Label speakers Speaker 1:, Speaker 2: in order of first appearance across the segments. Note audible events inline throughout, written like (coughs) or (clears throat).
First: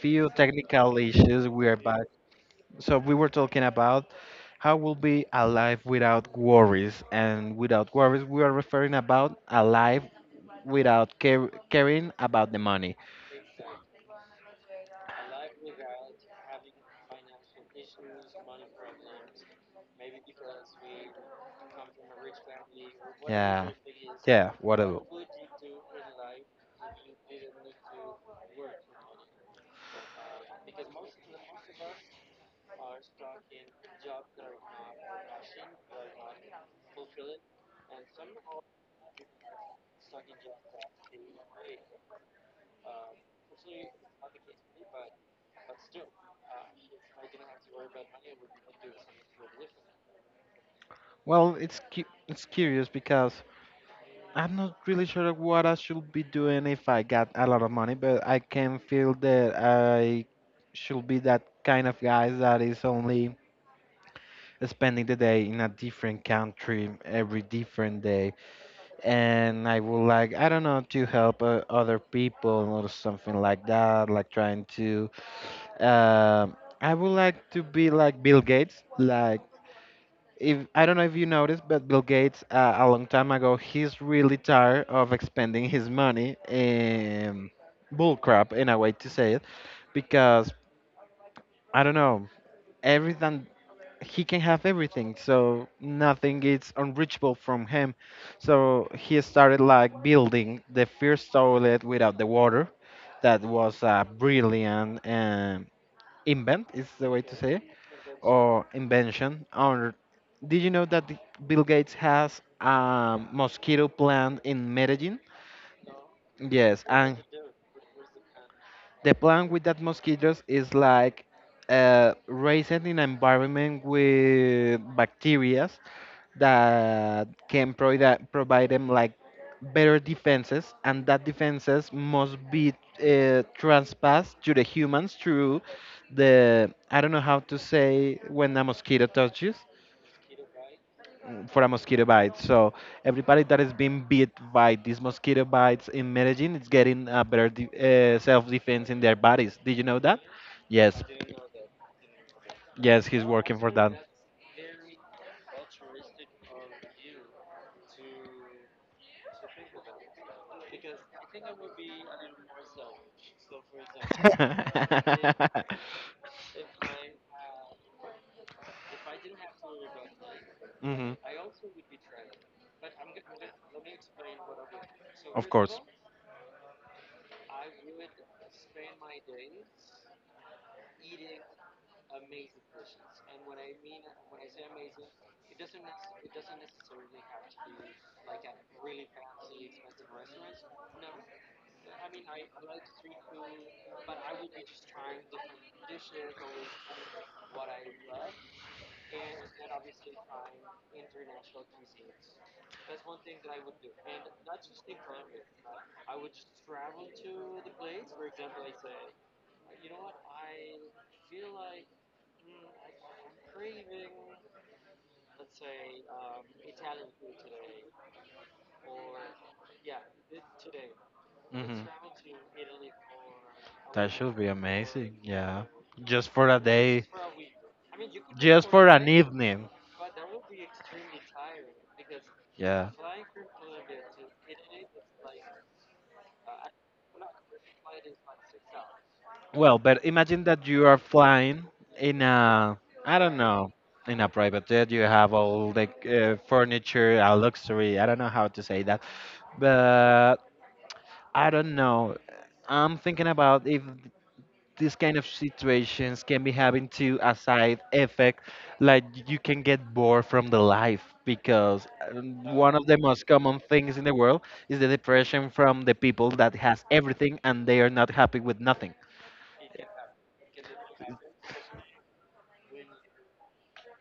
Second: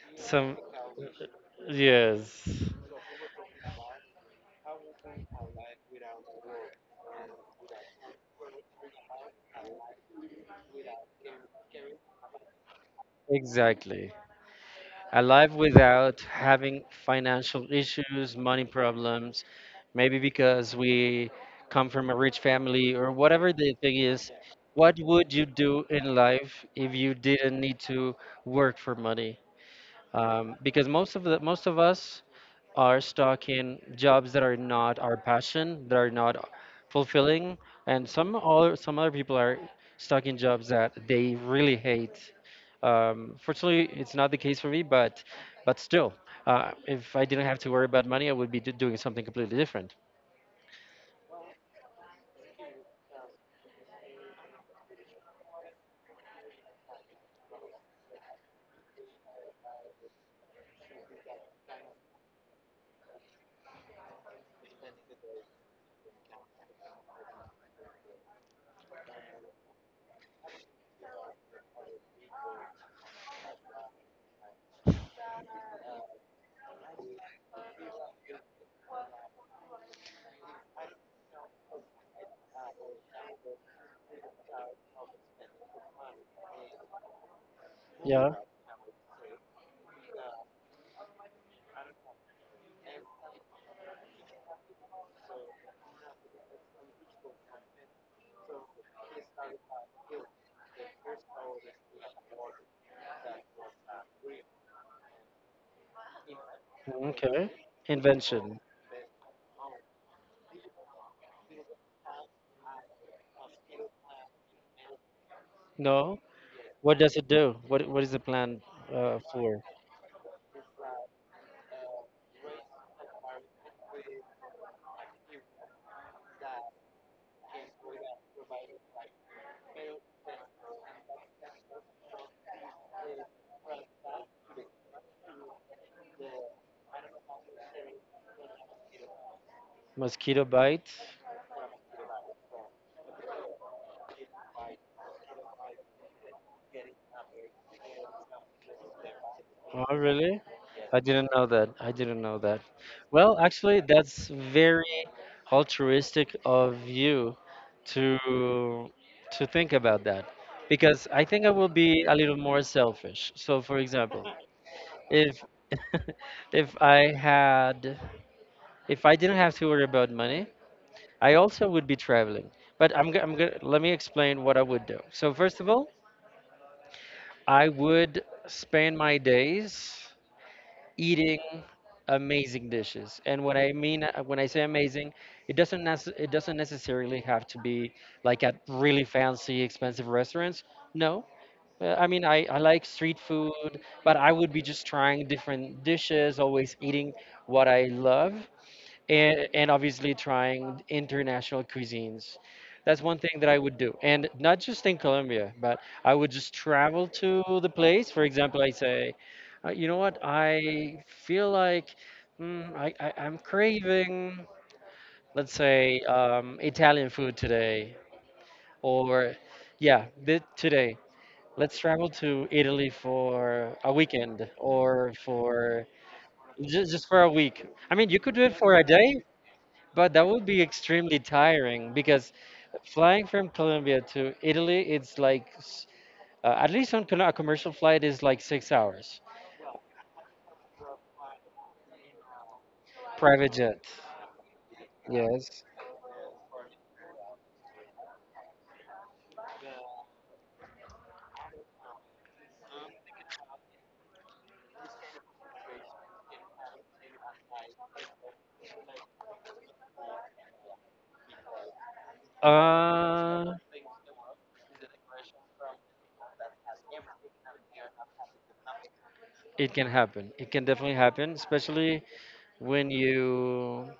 Speaker 1: few
Speaker 2: Some,
Speaker 1: technical issues, we are back.
Speaker 2: yes,
Speaker 1: So we were talking about how we'll be alive without worries, and without worries, we are referring about alive without care caring about the money.
Speaker 2: exactly. A life without having financial issues, money problems, maybe because we come from a rich family or whatever
Speaker 1: Yeah,
Speaker 2: the thing is.
Speaker 1: yeah,
Speaker 2: What
Speaker 1: whatever.
Speaker 2: would you do in life if you didn't need to work for money? Because most of us are stuck in jobs that are not our passion, that are not fulfilling, and some other people are stuck in jobs that they really hate. Fortunately, it's not the case for me, but still, if I didn't have to worry about money, I would be doing something completely different.
Speaker 1: Well, it's curious because I'm not really sure what I should be doing if I got a lot of money, but I can feel that I should be that kind of guy that is only spending the day in a different country every different day. And I would like, I don't know, to help other people or something like that, like trying to. um I would like to be like Bill Gates. Like, if I don't know if you noticed, but Bill Gates, a long time ago, he's really tired of expending his money in bull
Speaker 2: Yeah.
Speaker 1: crap, in a way to say it, because I don't know everything. He can have everything, so nothing is unreachable from him. So he started like building the first toilet without the water. That was a brilliant invent, is the way to
Speaker 2: Okay.
Speaker 1: say,
Speaker 2: Invention.
Speaker 1: or invention. Or did you know that Bill Gates has a mosquito plant in Medellin?
Speaker 2: No.
Speaker 1: Yes,
Speaker 2: What
Speaker 1: and
Speaker 2: does it do? What is the plan
Speaker 1: the plan with
Speaker 2: for?
Speaker 1: that mosquitoes is like, raising an environment with bacteria that can provide provide them like better defenses, and that defenses must be transpassed to the humans through the, I don't know how to say, when a mosquito touches,
Speaker 2: Mosquito bite?
Speaker 1: for a mosquito bite. So everybody that is being bit by these mosquito bites in Medellin is getting a better self defense in their bodies. Did you know
Speaker 2: Oh,
Speaker 1: that?
Speaker 2: really?
Speaker 1: Yes,
Speaker 2: I didn't know that. I didn't know that.
Speaker 1: yes, he's
Speaker 2: Well,
Speaker 1: working for
Speaker 2: actually,
Speaker 1: that.
Speaker 2: that's very altruistic of you to to think about that because I think I will be a little more selfish. So, for example,
Speaker 1: (laughs)
Speaker 2: if (laughs) if I had if I didn't have to worry about money,
Speaker 1: hmm
Speaker 2: I also would be traveling. But I'm gonna let me explain what I would do. So,
Speaker 1: Of
Speaker 2: first of
Speaker 1: course.
Speaker 2: all, I would spend my days eating amazing dishes. And when I say amazing, it doesn't necessarily have to be like at really fancy, expensive restaurants. No. I mean, I like street food, but I would be just trying different dishes, always eating what I love and obviously trying international cuisines. That's one thing that I would do. And not just in Colombia, but I would just travel to the place. For example, I say, you know what, I feel like I'm craving, let's say, Italian food today. Or, yeah, today. Let's
Speaker 1: hmm
Speaker 2: travel to Italy for a
Speaker 1: That should be
Speaker 2: weekend or
Speaker 1: amazing. Yeah.
Speaker 2: for
Speaker 1: Just for a day.
Speaker 2: just for a week. I mean, you could do it
Speaker 1: Just
Speaker 2: for a
Speaker 1: for an
Speaker 2: day,
Speaker 1: evening.
Speaker 2: but that would be extremely tiring because
Speaker 1: Yeah.
Speaker 2: flying from Colombia to Italy, it's like, at least on a commercial flight, is like 6 hours.
Speaker 1: Well, but imagine that you are flying in a, I don't
Speaker 2: Private
Speaker 1: know,
Speaker 2: jet.
Speaker 1: in a private jet. You have
Speaker 2: Yes.
Speaker 1: all the furniture, luxury. I don't know how to say that, but I don't know. I'm thinking about if these kind of situations can be having to a side effect, like you can get bored from the life because one of the most
Speaker 2: Uh,
Speaker 1: common things in the world is the depression from the people that has everything and they are not happy with nothing.
Speaker 2: it can happen. It can definitely happen, especially when you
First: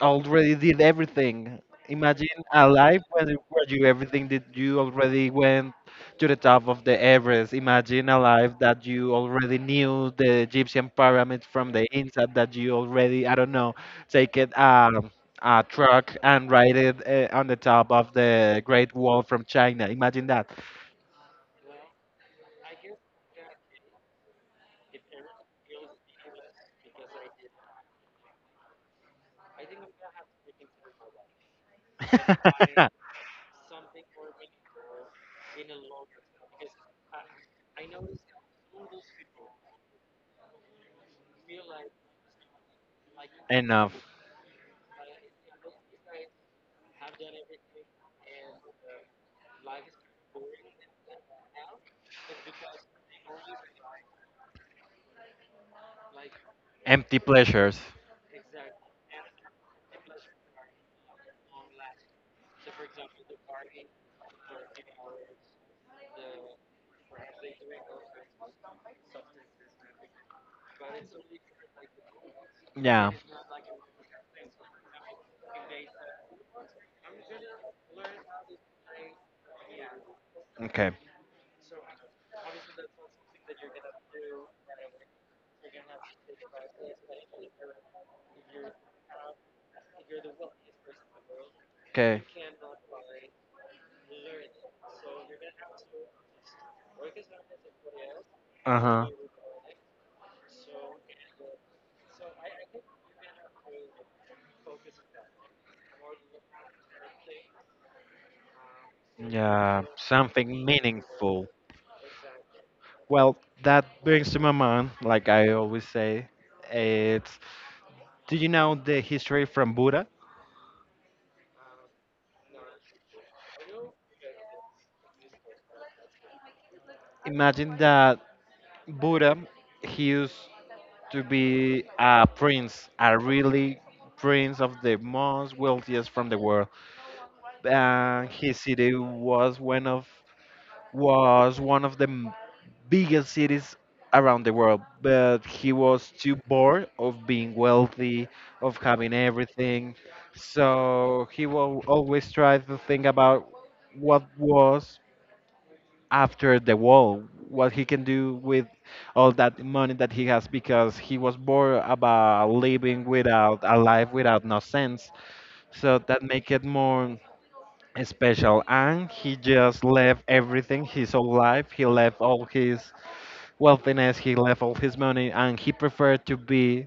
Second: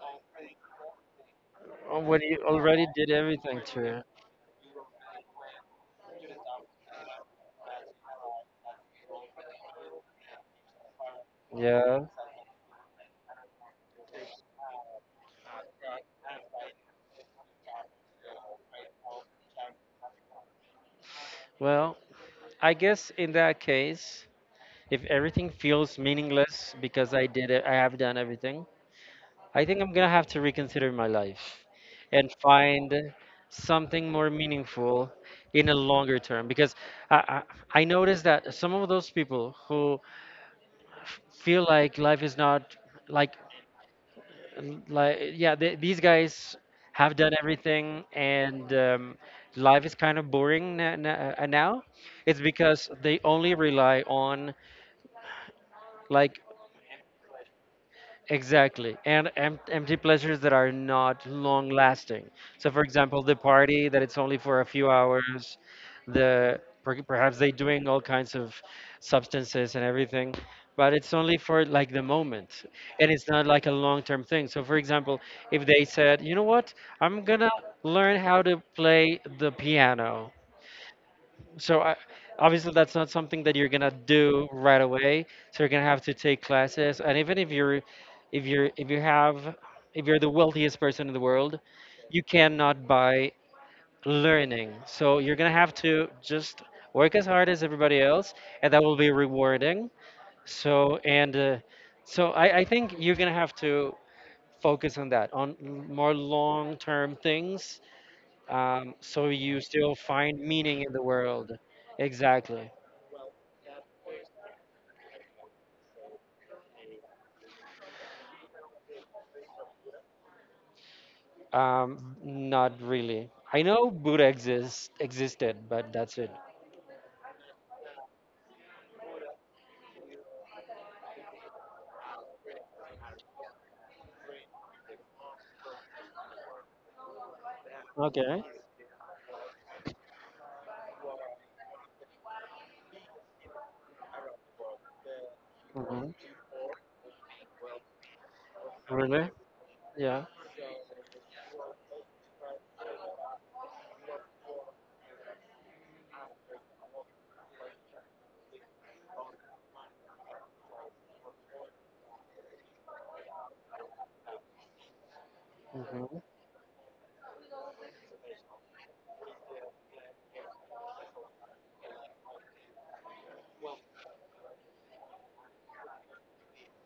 Speaker 1: Already did everything.
Speaker 2: when you
Speaker 1: Imagine a
Speaker 2: already
Speaker 1: life
Speaker 2: did everything
Speaker 1: where
Speaker 2: to
Speaker 1: you
Speaker 2: it.
Speaker 1: everything did, you already went to the top of the Everest. Imagine a life that you already knew the Egyptian pyramids from the
Speaker 2: Yeah.
Speaker 1: inside. That you already, I don't know, take it, a truck and ride it on the top of the Great Wall from China. Imagine that.
Speaker 2: Well, I guess in that case, if everything feels meaningless because I did it, I have done everything. I think I'm gonna have to reconsider my life and
Speaker 1: (laughs)
Speaker 2: find something more meaningful in a longer term because I, I noticed that some of those people who feel like life is not like
Speaker 1: Enough.
Speaker 2: yeah th these guys have done everything and life is kind of boring now it's because they only rely on like.
Speaker 1: Empty pleasures.
Speaker 2: Exactly. And empty pleasures that are not long lasting. So, for example, the party that it's only for a few hours, perhaps they doing all kinds of substances and everything, but it's only for like the moment.
Speaker 1: Yeah.
Speaker 2: And it's not like a long-term thing. So, for example, if they said, you know what, I'm gonna learn how to play the piano
Speaker 1: Okay.
Speaker 2: so obviously that's not something that you're gonna do right away. So you're gonna have to take classes, and even if you're, if you're, if you have, if you're the wealthiest person in the world,
Speaker 1: Okay.
Speaker 2: you cannot buy learning. So you're gonna have to just work as hard as everybody else, and
Speaker 1: Uh
Speaker 2: that will
Speaker 1: huh.
Speaker 2: be rewarding. So and uh, so I think you're gonna have to focus on that, on more long-term things, so you
Speaker 1: Yeah,
Speaker 2: still find
Speaker 1: something
Speaker 2: meaning in the
Speaker 1: meaningful.
Speaker 2: world. Exactly.
Speaker 1: Well, that brings to my mind, like I always say, it's, do you know the history from Buddha?
Speaker 2: Not really. I know Buddha existed, but that's it.
Speaker 1: Imagine that Buddha, he used to be a prince, a really prince of the most wealthiest from the world. And
Speaker 2: Okay.
Speaker 1: his city was one of, was one of the m- biggest cities around the world, but he
Speaker 2: Hmm.
Speaker 1: was too bored of being wealthy, of having
Speaker 2: Really?
Speaker 1: everything.
Speaker 2: Yeah.
Speaker 1: So he will always try to think about what was after the wall, what he can do with all that money that he has, because he was bored about living without a life without no sense. So
Speaker 2: Hmm.
Speaker 1: that make it more special, and he just left everything. His whole life, he left all his wealthiness, he left all his money, and he preferred to be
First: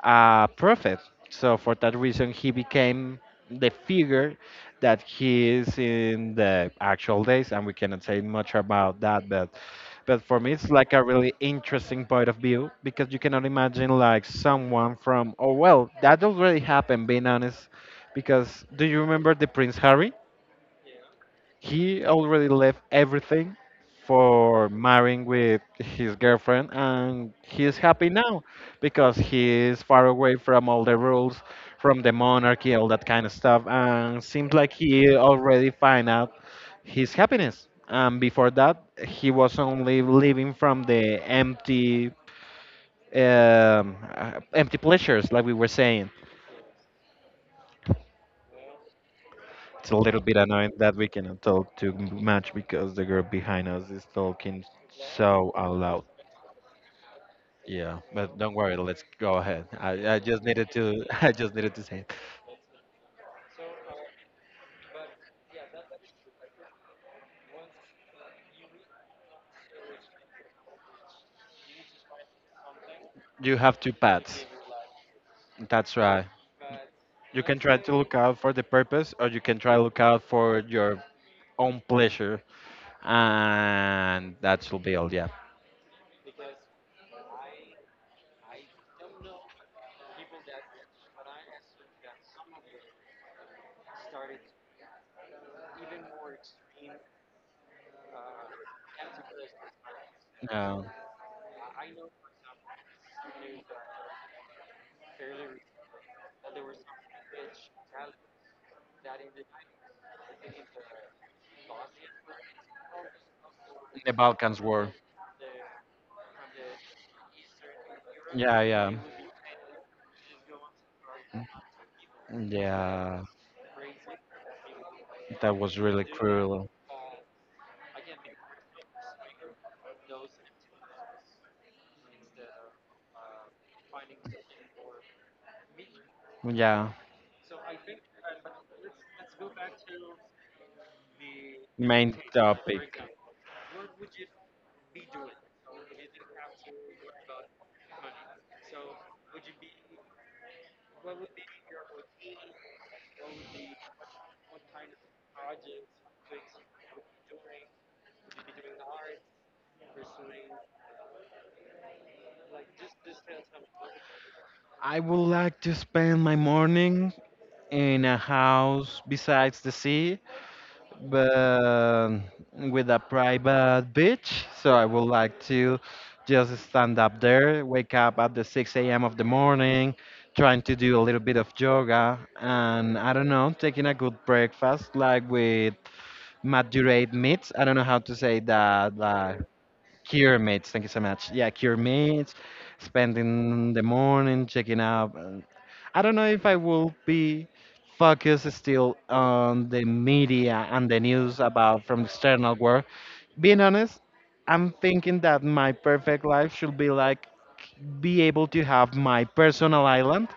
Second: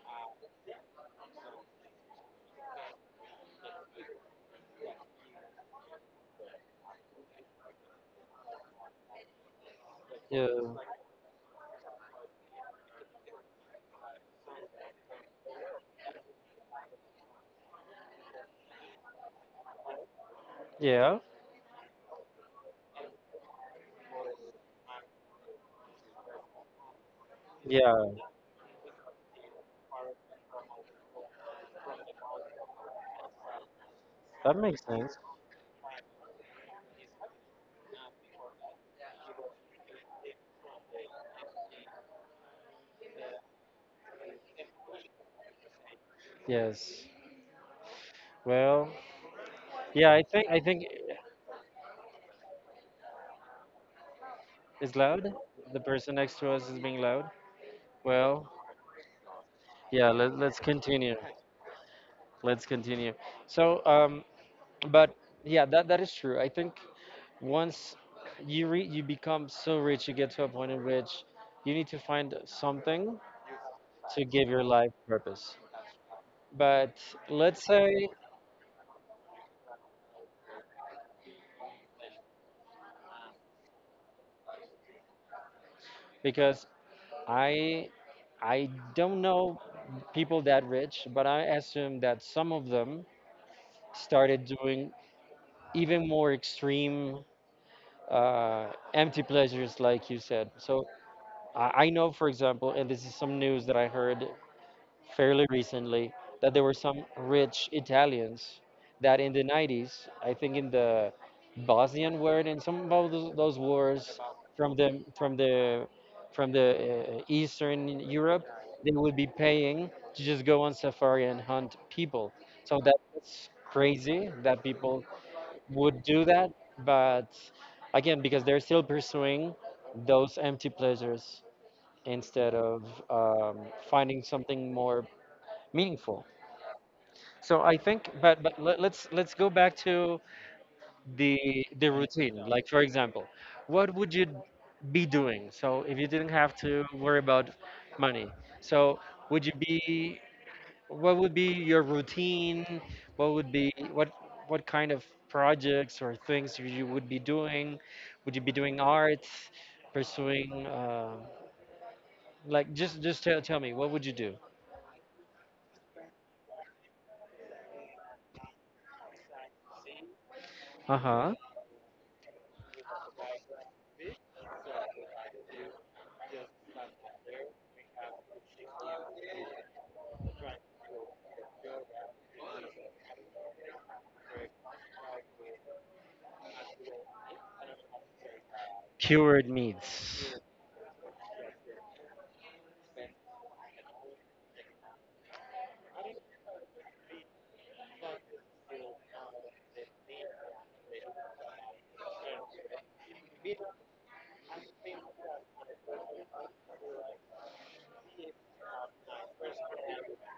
Speaker 1: a prophet. So for that reason, he became the figure that he is in the actual days, and we cannot say much about that, but for
Speaker 2: Yeah.
Speaker 1: me, it's like a really interesting point of view, because you cannot imagine like someone from, oh well, that already happened, being honest. Because do you remember the prince harry?
Speaker 2: Yeah.
Speaker 1: He already left everything for marrying with his girlfriend, and he's happy
Speaker 2: Yeah.
Speaker 1: now because he's far away from all the rules, from the monarchy, all that kind of stuff, and seems
Speaker 2: That
Speaker 1: like
Speaker 2: makes
Speaker 1: he
Speaker 2: sense.
Speaker 1: already find out his happiness. And before that, he was only living from the empty, empty pleasures, like we were saying.
Speaker 2: Yes. Well,
Speaker 1: It's a
Speaker 2: yeah.
Speaker 1: little
Speaker 2: I
Speaker 1: bit
Speaker 2: think I
Speaker 1: annoying
Speaker 2: think
Speaker 1: that we cannot talk too much because the girl behind us is talking
Speaker 2: it's loud.
Speaker 1: so out
Speaker 2: The
Speaker 1: loud.
Speaker 2: person next to us is being loud.
Speaker 1: Yeah, but
Speaker 2: Well,
Speaker 1: don't worry. Let's go ahead.
Speaker 2: yeah.
Speaker 1: I
Speaker 2: Let,
Speaker 1: just
Speaker 2: let's
Speaker 1: needed to.
Speaker 2: continue.
Speaker 1: (laughs) I just needed to say it.
Speaker 2: Let's continue. So, but yeah, that is true. I think once you become so rich, you get to a point in which you need to find something
Speaker 1: You have two
Speaker 2: to
Speaker 1: paths.
Speaker 2: give your life purpose.
Speaker 1: That's right.
Speaker 2: But
Speaker 1: You can
Speaker 2: let's
Speaker 1: try to
Speaker 2: say
Speaker 1: look out for the purpose, or you can try to look out for your own pleasure, and that will be all. Yeah.
Speaker 2: because I I don't know people that rich, but I assume that some of them started doing even more extreme uh, empty pleasures, like you said.
Speaker 1: Yeah.
Speaker 2: So I know, for example, and this is some news that I heard fairly recently that there were some rich Italians that in the 90s, I think in the Bosnian war and some of those
Speaker 1: The
Speaker 2: wars
Speaker 1: Balkans
Speaker 2: from
Speaker 1: War.
Speaker 2: the from the from the Eastern Europe,
Speaker 1: Yeah,
Speaker 2: they
Speaker 1: yeah,
Speaker 2: would be paying to just go on safari and hunt people. So
Speaker 1: yeah.
Speaker 2: that's crazy that people
Speaker 1: That was
Speaker 2: would
Speaker 1: really
Speaker 2: do that,
Speaker 1: cruel.
Speaker 2: but again, because they're still pursuing those empty pleasures instead of um, finding something more meaningful.
Speaker 1: Yeah.
Speaker 2: So I think, but let's go back to the the
Speaker 1: Main
Speaker 2: routine. Like for
Speaker 1: topic.
Speaker 2: example, what would you be doing? So if you didn't have to worry about money, so would you be? What would be your routine? What would be what kind of projects or things you would be doing? Would you be doing arts, pursuing? Like just tell me what would you do?
Speaker 1: I would like to spend my morning in a house besides the sea,
Speaker 2: Uh huh.
Speaker 1: but with a private beach. So I would like to just stand up there, wake up at the 6 a.m. of the morning, trying to do a little bit of yoga, and I don't know, taking a good breakfast, like with maturate meats. I don't know how to say that. Like,
Speaker 2: Cured meats.
Speaker 1: cure mates, thank you so much. Yeah, cure mates, spending the morning checking up. I don't know if I will be focused still on the media and the news about from external world. Being honest, I'm thinking that my perfect life should be like be able to have my personal island,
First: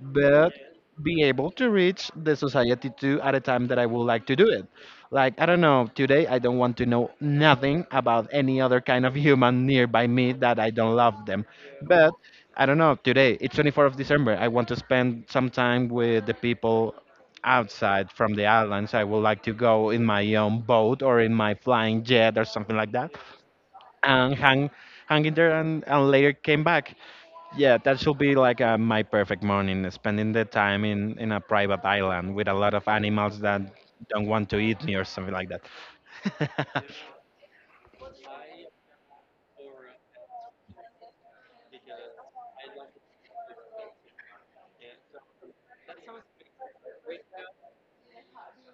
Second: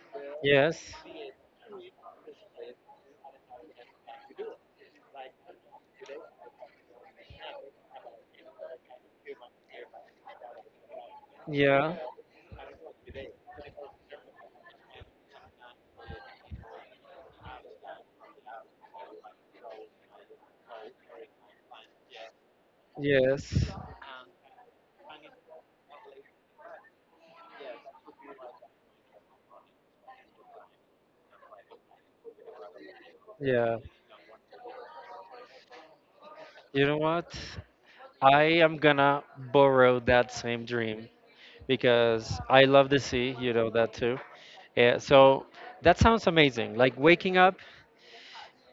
Speaker 1: but
Speaker 2: Yes.
Speaker 1: be able to reach the society too at a time that I would like to do it. Like, I don't know, today I don't want to know nothing about any other kind of human nearby me that I don't love them.
Speaker 2: Yeah,
Speaker 1: But I don't know, today it's 24th of December. I want to spend some time with the people outside from the islands. I would like to go in my own boat or in my flying jet or something like that,
Speaker 2: yes,
Speaker 1: and hang in there and later came back. Yeah, that should be like my perfect morning, spending the time in a private island with a lot of animals that
Speaker 2: yeah.
Speaker 1: don't want to eat me or something like that.
Speaker 2: You know
Speaker 1: (laughs)
Speaker 2: what? I am gonna borrow that same dream because I love the sea, you know that too. Yeah, so that sounds amazing. Like waking up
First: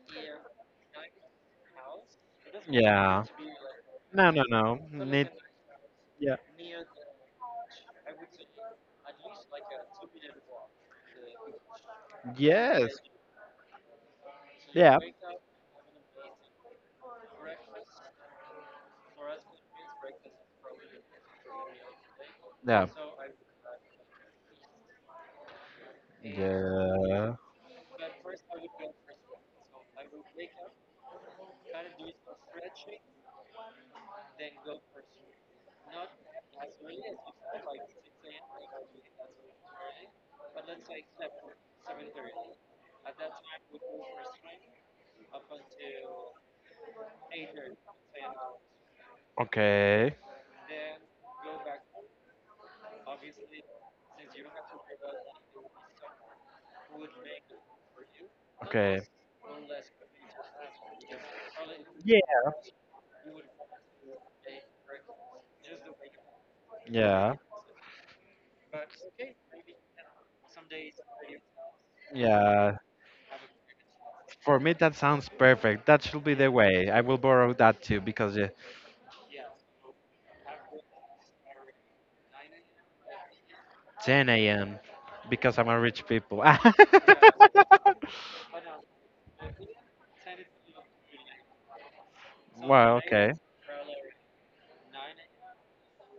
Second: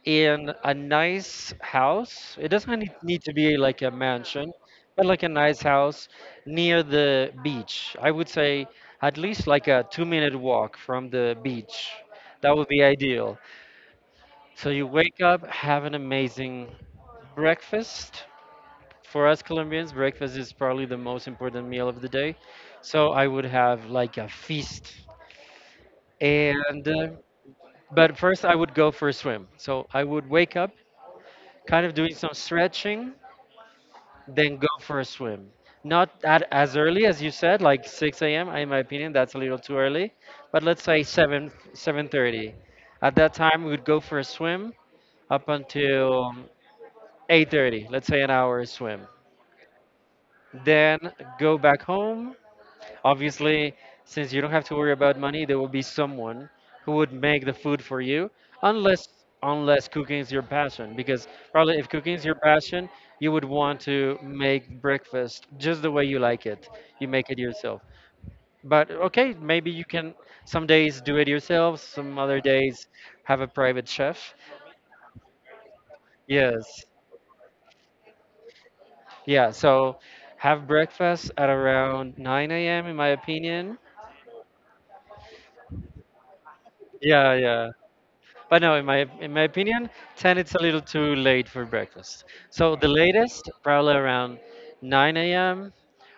Speaker 2: in a nice house. It doesn't need
Speaker 1: Yeah.
Speaker 2: to be like a
Speaker 1: No, no,
Speaker 2: mansion,
Speaker 1: no.
Speaker 2: but like a
Speaker 1: Need,
Speaker 2: nice house
Speaker 1: yeah.
Speaker 2: near the beach. I would say at least like a 2-minute walk from the beach. That would be
Speaker 1: Yes.
Speaker 2: ideal. So you
Speaker 1: Yeah.
Speaker 2: wake up, have an amazing breakfast. For us Colombians, breakfast is probably the most important meal of the day.
Speaker 1: Yeah.
Speaker 2: So I would have like a feast. And,
Speaker 1: Yeah.
Speaker 2: but first I would go for a swim. So I would wake up kind of doing some stretching, then go for a swim. Not as early as you said, like 6 a.m. In my opinion, that's a little too early. But let's say 7, 7:30. At that time, we would go for a swim up until 8:30, let's say an hour swim
Speaker 1: Okay.
Speaker 2: then go back home. Obviously, since you don't have to worry about money, there will be someone who would make the food for you,
Speaker 1: Okay.
Speaker 2: unless cooking is your passion. Because probably if cooking
Speaker 1: Yeah.
Speaker 2: is your passion, you would want to make breakfast just the way you like it. You make
Speaker 1: Yeah.
Speaker 2: it yourself. But okay, maybe you can some days do it yourself, some other
Speaker 1: Yeah.
Speaker 2: days have a private chef.
Speaker 1: For me, that sounds perfect. That should be the
Speaker 2: Yes.
Speaker 1: way. I will borrow that too because
Speaker 2: Yeah, so have breakfast at around 9 a.m. in my opinion.
Speaker 1: 10 a.m. because I'm a rich people. (laughs) Wow,
Speaker 2: Yeah, yeah. But no, in my opinion, 10 it's a little too late for breakfast. So the
Speaker 1: okay.
Speaker 2: latest, probably around 9 a.m.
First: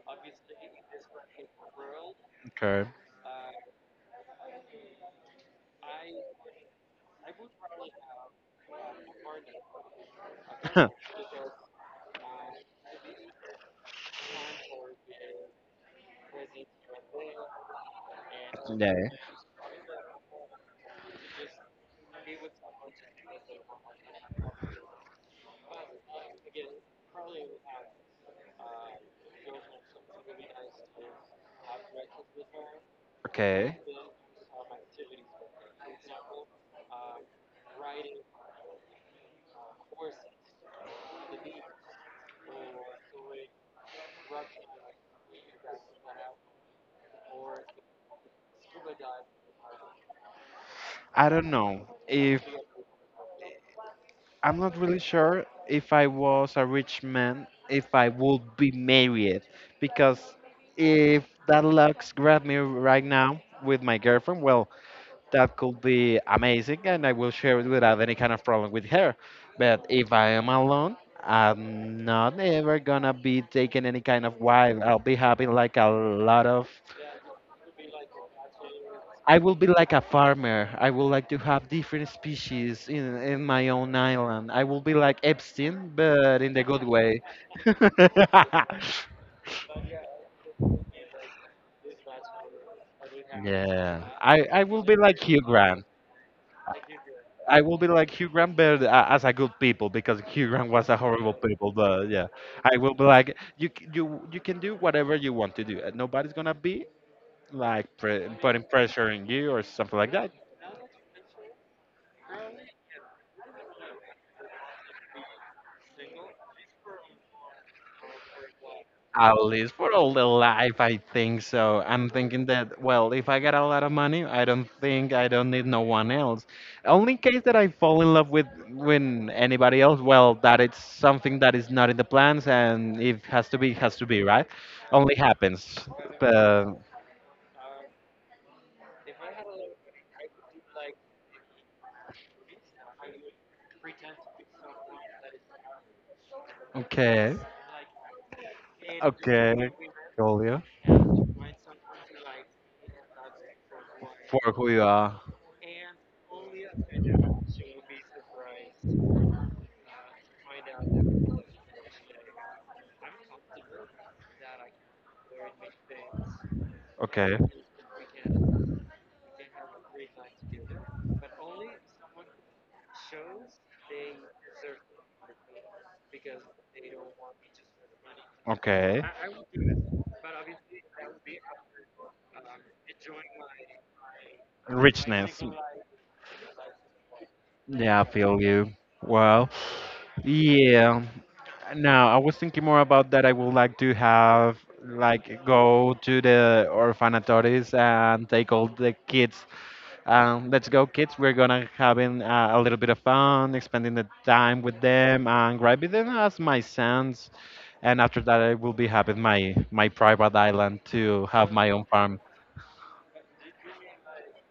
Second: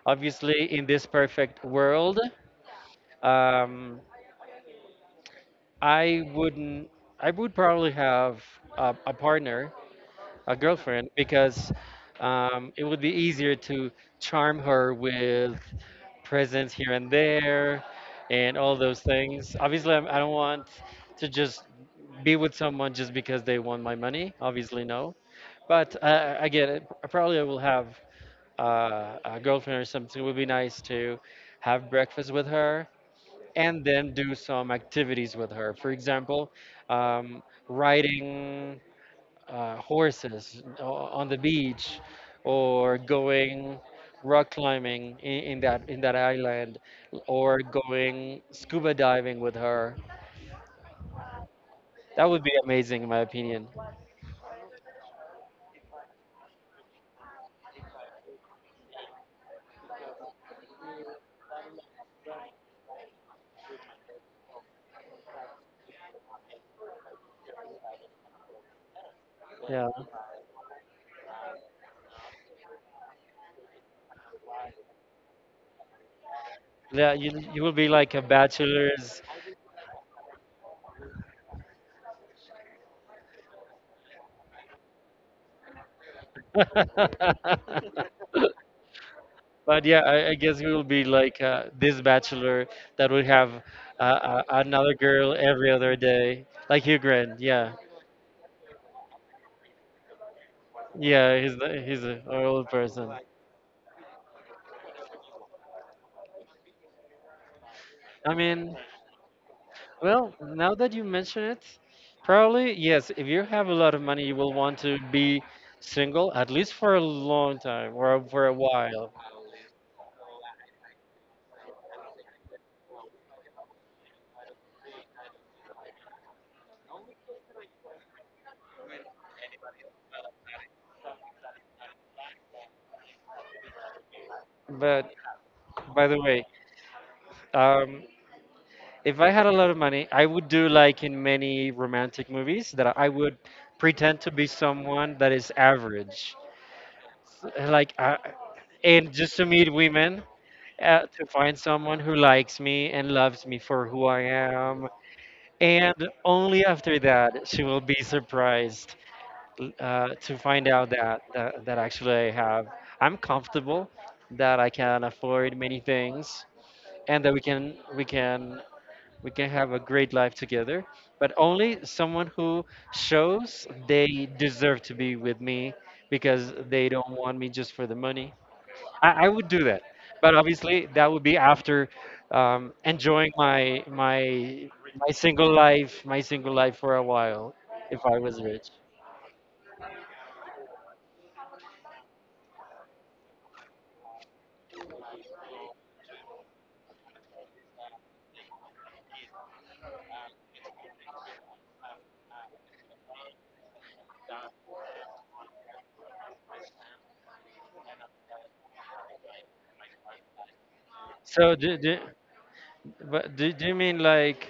Speaker 2: Obviously, in this perfect world,
Speaker 1: Okay. (coughs)
Speaker 2: um, I wouldn't. I would probably have a partner, a girlfriend
Speaker 1: (laughs)
Speaker 2: because it would be easier to charm her with presents here and there and all
Speaker 1: Yeah.
Speaker 2: those things. Obviously, I don't want to just be with someone just because they want my money. Obviously, no. But again, probably I will have a girlfriend or something. It would be nice to have breakfast with her
Speaker 1: Okay.
Speaker 2: and then do some activities with her. For example, um, riding horses on the beach or going rock climbing in that island or going scuba diving with her.
Speaker 1: I don't know
Speaker 2: That
Speaker 1: if
Speaker 2: would be amazing in my opinion.
Speaker 1: I'm not really sure if I was a rich man if I would be married, because if that luck grabbed me right now with my girlfriend, well, that could be amazing and I will share it without any kind of problem with her. But
Speaker 2: Yeah.
Speaker 1: if I am alone, I'm not ever gonna be taking any kind of wife. I'll be having like a lot of.
Speaker 2: Yeah, you will be like a bachelor's. (laughs)
Speaker 1: I will be like a farmer. I would like to have different species in my own island. I will be like Epstein, but in the good way. (laughs)
Speaker 2: But yeah, I guess we will be like this bachelor that would have
Speaker 1: Yeah, I will
Speaker 2: another
Speaker 1: be like
Speaker 2: girl
Speaker 1: Hugh
Speaker 2: every other day, like Hugh Grant.
Speaker 1: I
Speaker 2: Yeah,
Speaker 1: will be like Hugh Grant, but as a good people, because Hugh Grant was a horrible
Speaker 2: yeah,
Speaker 1: people.
Speaker 2: he's
Speaker 1: But
Speaker 2: an
Speaker 1: yeah,
Speaker 2: old
Speaker 1: I will be
Speaker 2: person.
Speaker 1: like you, you, you can do whatever you want to do. Nobody's gonna be like
Speaker 2: I
Speaker 1: putting
Speaker 2: mean,
Speaker 1: pressure on you or something like that.
Speaker 2: well, now that you mention it, probably yes. If you have a lot of money, you will want to be single at least for a long time or for a while.
Speaker 1: At least for all the life, I think so. I'm thinking that, well, if I get a lot of money, I don't need no one else. Only case that I fall in love with when anybody else, well, that it's something that is not in the plans, and if has to be, has to be, right?
Speaker 2: But
Speaker 1: Only happens.
Speaker 2: by the way,
Speaker 1: But,
Speaker 2: um, if I had a lot of money, I would do like in many romantic movies that I would pretend to be someone that is average,
Speaker 1: okay,
Speaker 2: like and just to
Speaker 1: okay,
Speaker 2: meet women.
Speaker 1: Julio,
Speaker 2: To find someone who likes me and loves me for who I
Speaker 1: for who you
Speaker 2: am
Speaker 1: are.
Speaker 2: and only after that she will be surprised to find out that actually I'm comfortable that I can afford many things and that
Speaker 1: Okay,
Speaker 2: we can have a great life together but only someone who shows they deserve to be with me because they don't want me just for the money.
Speaker 1: okay.
Speaker 2: I would do that, but obviously that would be after enjoying my my my
Speaker 1: Richness.
Speaker 2: single life, for a while, if
Speaker 1: Yeah, I
Speaker 2: I
Speaker 1: feel
Speaker 2: was rich.
Speaker 1: you. Well, yeah. Now I was thinking more about that. I would like to have like go to the orphanatories and take all the kids. Let's go, kids. We're gonna having a little bit of fun, spending the time with them, and grabbing them as my sons. And after that, I will be having my private island to have
Speaker 2: So
Speaker 1: my own farm.
Speaker 2: do you mean like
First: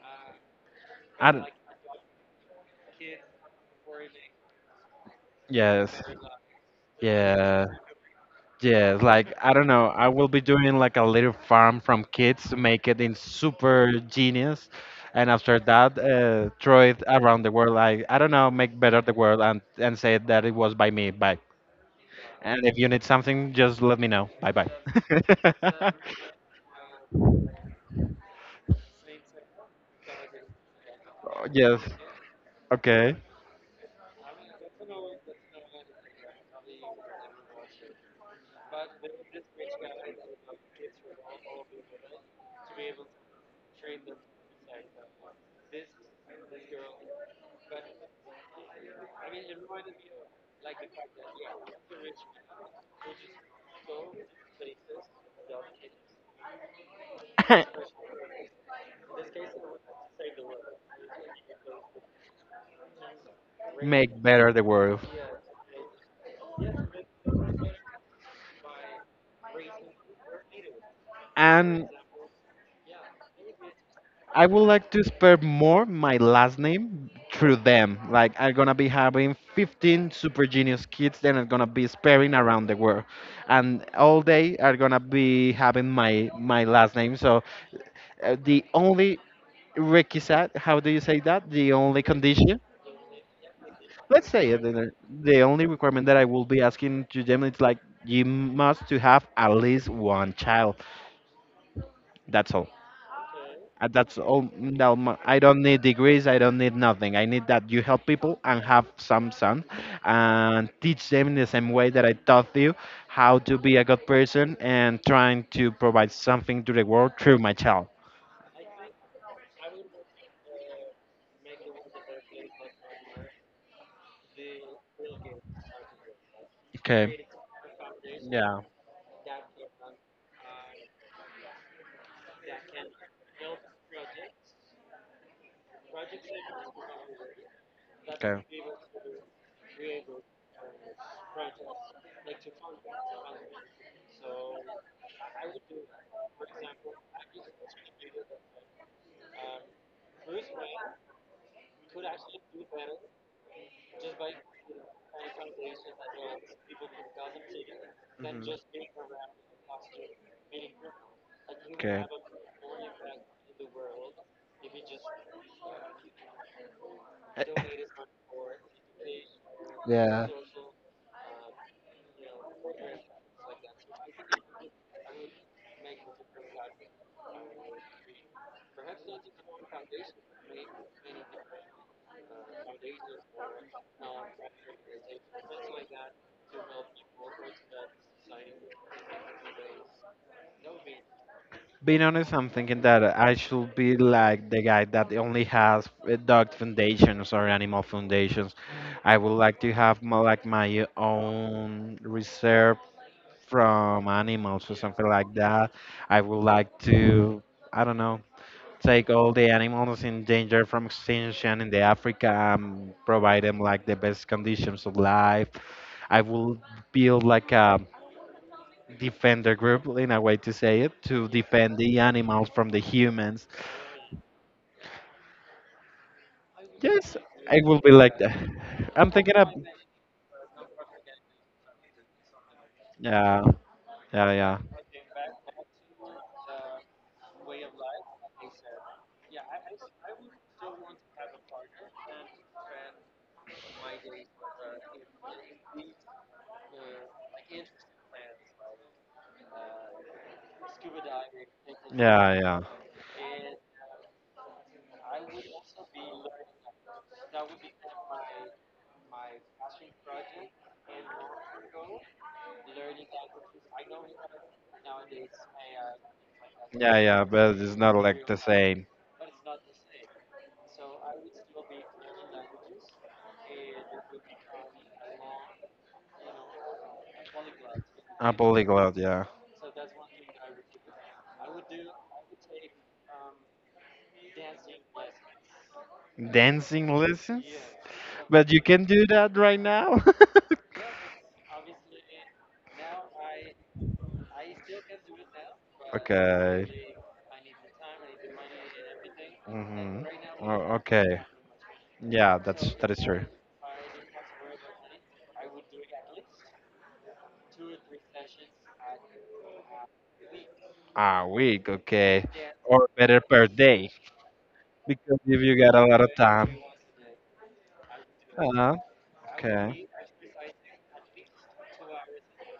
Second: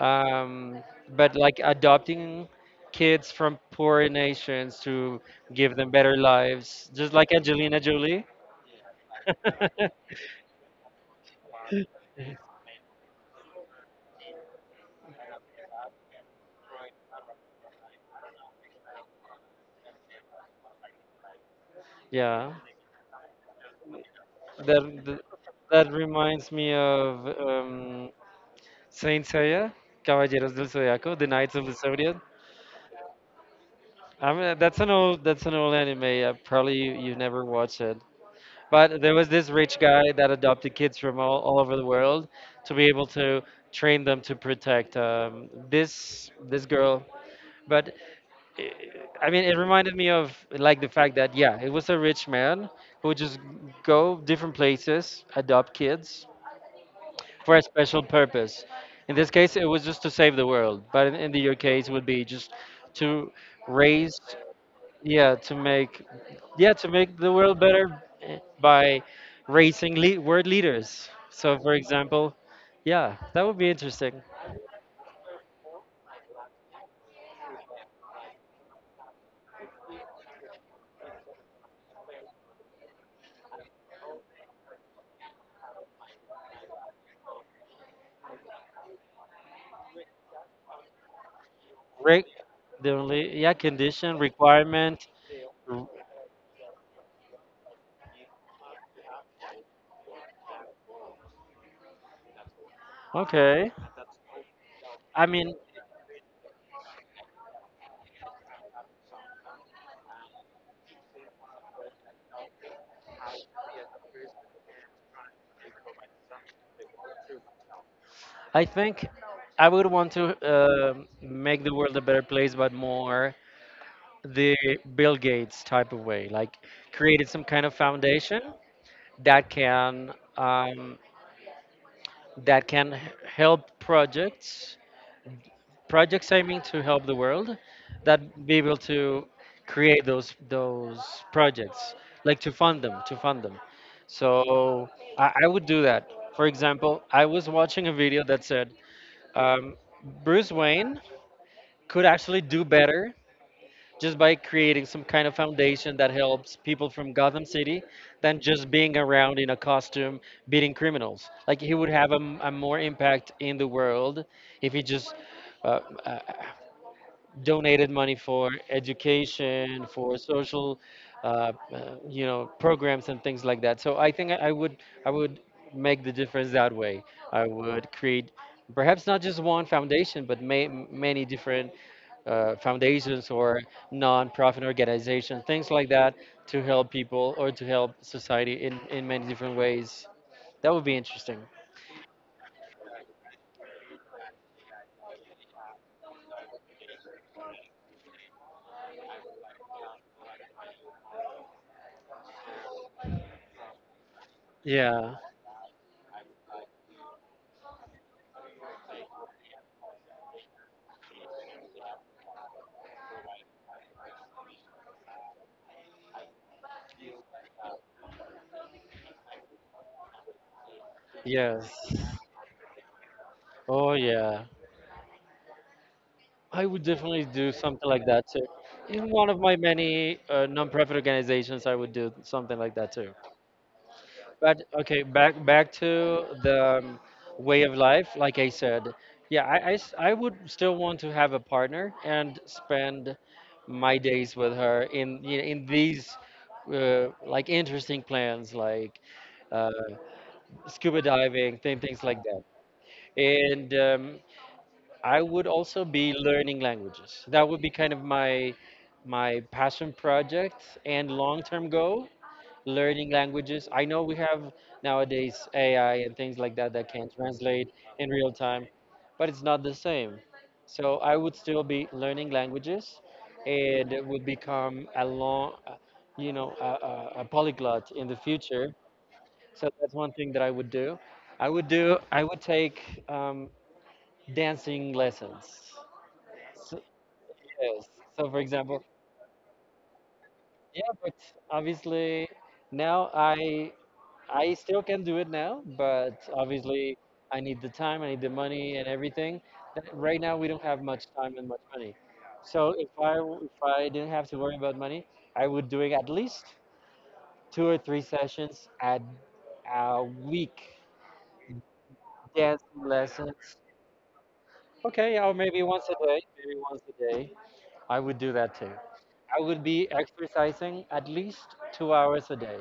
Speaker 2: um,
Speaker 1: I
Speaker 2: but
Speaker 1: don't-
Speaker 2: like adopting kids from poor nations to give them
Speaker 1: yes,
Speaker 2: better lives, just like
Speaker 1: yes.
Speaker 2: Angelina Jolie?
Speaker 1: Yes, like I don't know, I
Speaker 2: (laughs)
Speaker 1: will be doing like a little farm from kids to make it in super genius, and after that, throw it around the world. Like I don't know, make better the world and say that it was by me. Bye.
Speaker 2: Yeah,
Speaker 1: And if you need something, just let me know. Bye bye.
Speaker 2: that that, that reminds me of. Saint Seiya, Caballeros del Zodiaco, The
Speaker 1: (laughs)
Speaker 2: Knights of the
Speaker 1: Yes.
Speaker 2: Zodiac.
Speaker 1: Okay.
Speaker 2: I mean, that's an old anime. Probably you never watched it. But there was this rich guy that adopted kids from all over the world to be able to train them to protect this girl. But i I mean, it reminded me of like the fact that yeah, it was a rich man who would just go different places, adopt kids, for a
Speaker 1: (laughs)
Speaker 2: special purpose. In this case, it was just to save the world, but in your case, it would be just to raise,
Speaker 1: Make better the world.
Speaker 2: yeah, to yeah, to make the world better by raising world leaders. So, for
Speaker 1: And
Speaker 2: example, yeah, that would be interesting.
Speaker 1: I would like to spread more my last name through them. Like I'm gonna be having 15 super genius kids that are gonna be spreading around the world, and all they are gonna be having my last name. So the only requisite, how do you say that? The only
Speaker 2: Re-
Speaker 1: condition,
Speaker 2: the only, yeah, condition
Speaker 1: let's say it, the
Speaker 2: requirement.
Speaker 1: the only
Speaker 2: r-
Speaker 1: requirement that I will be asking to them is like you must to have at least one child. That's all.
Speaker 2: Okay,
Speaker 1: That's all. No,
Speaker 2: I
Speaker 1: I
Speaker 2: mean,
Speaker 1: don't need degrees. I don't need nothing. I need that you help people and have some sun, and teach them in the same way that I taught you how to be a good person and trying to provide something to the world through my child.
Speaker 2: I think I would want to make the world a better place, but more the Bill Gates type of way, like created some kind of foundation
Speaker 1: Yeah.
Speaker 2: that can um, that can help projects I mean, to help the world
Speaker 1: Okay.
Speaker 2: that be able to create those projects, like to fund them, to fund them. So I would do that. For example, I was watching a video that said um, Bruce Wayne could actually do better just by creating some kind of foundation that helps people from Gotham City than just being around in a costume beating criminals. Like he would
Speaker 1: Okay.
Speaker 2: have a, a more impact in the world if he just uh, uh, donated
Speaker 1: (laughs)
Speaker 2: money for education, for social, uh, uh, programs and things like that. So I think I would make the difference that way. I would create perhaps not just one foundation, but many different foundations or non-profit organizations, things like that, to help people or to help society in many different ways. That would be interesting.
Speaker 1: Being honest, I'm thinking that I should be like the guy that only has dog foundations or animal foundations. I would like to have more like my own reserve from animals or something
Speaker 2: Yeah.
Speaker 1: like that. I would like to, I don't know, take all the animals in danger from extinction in the Africa and provide them like the best conditions of life. I will build like a defend the group in a way to say it to
Speaker 2: Yes.
Speaker 1: defend the animals from the humans.
Speaker 2: Oh yeah. I would
Speaker 1: Yes,
Speaker 2: definitely do
Speaker 1: I will
Speaker 2: something
Speaker 1: be
Speaker 2: like
Speaker 1: like
Speaker 2: that
Speaker 1: that.
Speaker 2: too. In
Speaker 1: I'm
Speaker 2: one
Speaker 1: thinking
Speaker 2: of
Speaker 1: of.
Speaker 2: my many non-profit organizations, I would do something like that too.
Speaker 1: yeah yeah yeah
Speaker 2: But okay, back to the way of life. Like I said, yeah, I would still want to have a partner and spend my days with her in you know, in these like interesting plans, like uh, scuba diving, things like
Speaker 1: yeah
Speaker 2: that.
Speaker 1: yeah
Speaker 2: And I would also be learning languages. That would be kind of my my passion project and long-term goal learning languages. I know we have nowadays AI and things like that that
Speaker 1: yeah
Speaker 2: can
Speaker 1: yeah, but
Speaker 2: translate
Speaker 1: it's not
Speaker 2: in
Speaker 1: like
Speaker 2: real
Speaker 1: the
Speaker 2: time,
Speaker 1: same.
Speaker 2: but it's not the same. So I would still be learning languages, and it would become a long, a polyglot in the
Speaker 1: A
Speaker 2: future.
Speaker 1: polyglot, yeah.
Speaker 2: So that's one thing that I would do. I would do. I would take dancing lessons. So,
Speaker 1: Dancing lessons.
Speaker 2: yes. So for
Speaker 1: But you
Speaker 2: example,
Speaker 1: can do that right now. (laughs)
Speaker 2: yeah, but obviously now I still can do it now, but
Speaker 1: Okay.
Speaker 2: obviously I need the time, I need the money and everything.
Speaker 1: Mm-hmm.
Speaker 2: Right now we don't
Speaker 1: Oh,
Speaker 2: have much
Speaker 1: okay.
Speaker 2: time and much money.
Speaker 1: Yeah,
Speaker 2: So
Speaker 1: that's that is true.
Speaker 2: if I didn't have to worry about money, I would doing at least 2 or 3 sessions at a week
Speaker 1: A week, okay,
Speaker 2: dance
Speaker 1: or better per
Speaker 2: lessons.
Speaker 1: day,
Speaker 2: Okay,
Speaker 1: because
Speaker 2: or
Speaker 1: if you
Speaker 2: maybe
Speaker 1: got a
Speaker 2: once a
Speaker 1: lot of
Speaker 2: day,
Speaker 1: time.
Speaker 2: maybe once a day. I would do that too.
Speaker 1: Uh,
Speaker 2: I would
Speaker 1: okay.
Speaker 2: be exercising at least 2 hours a day.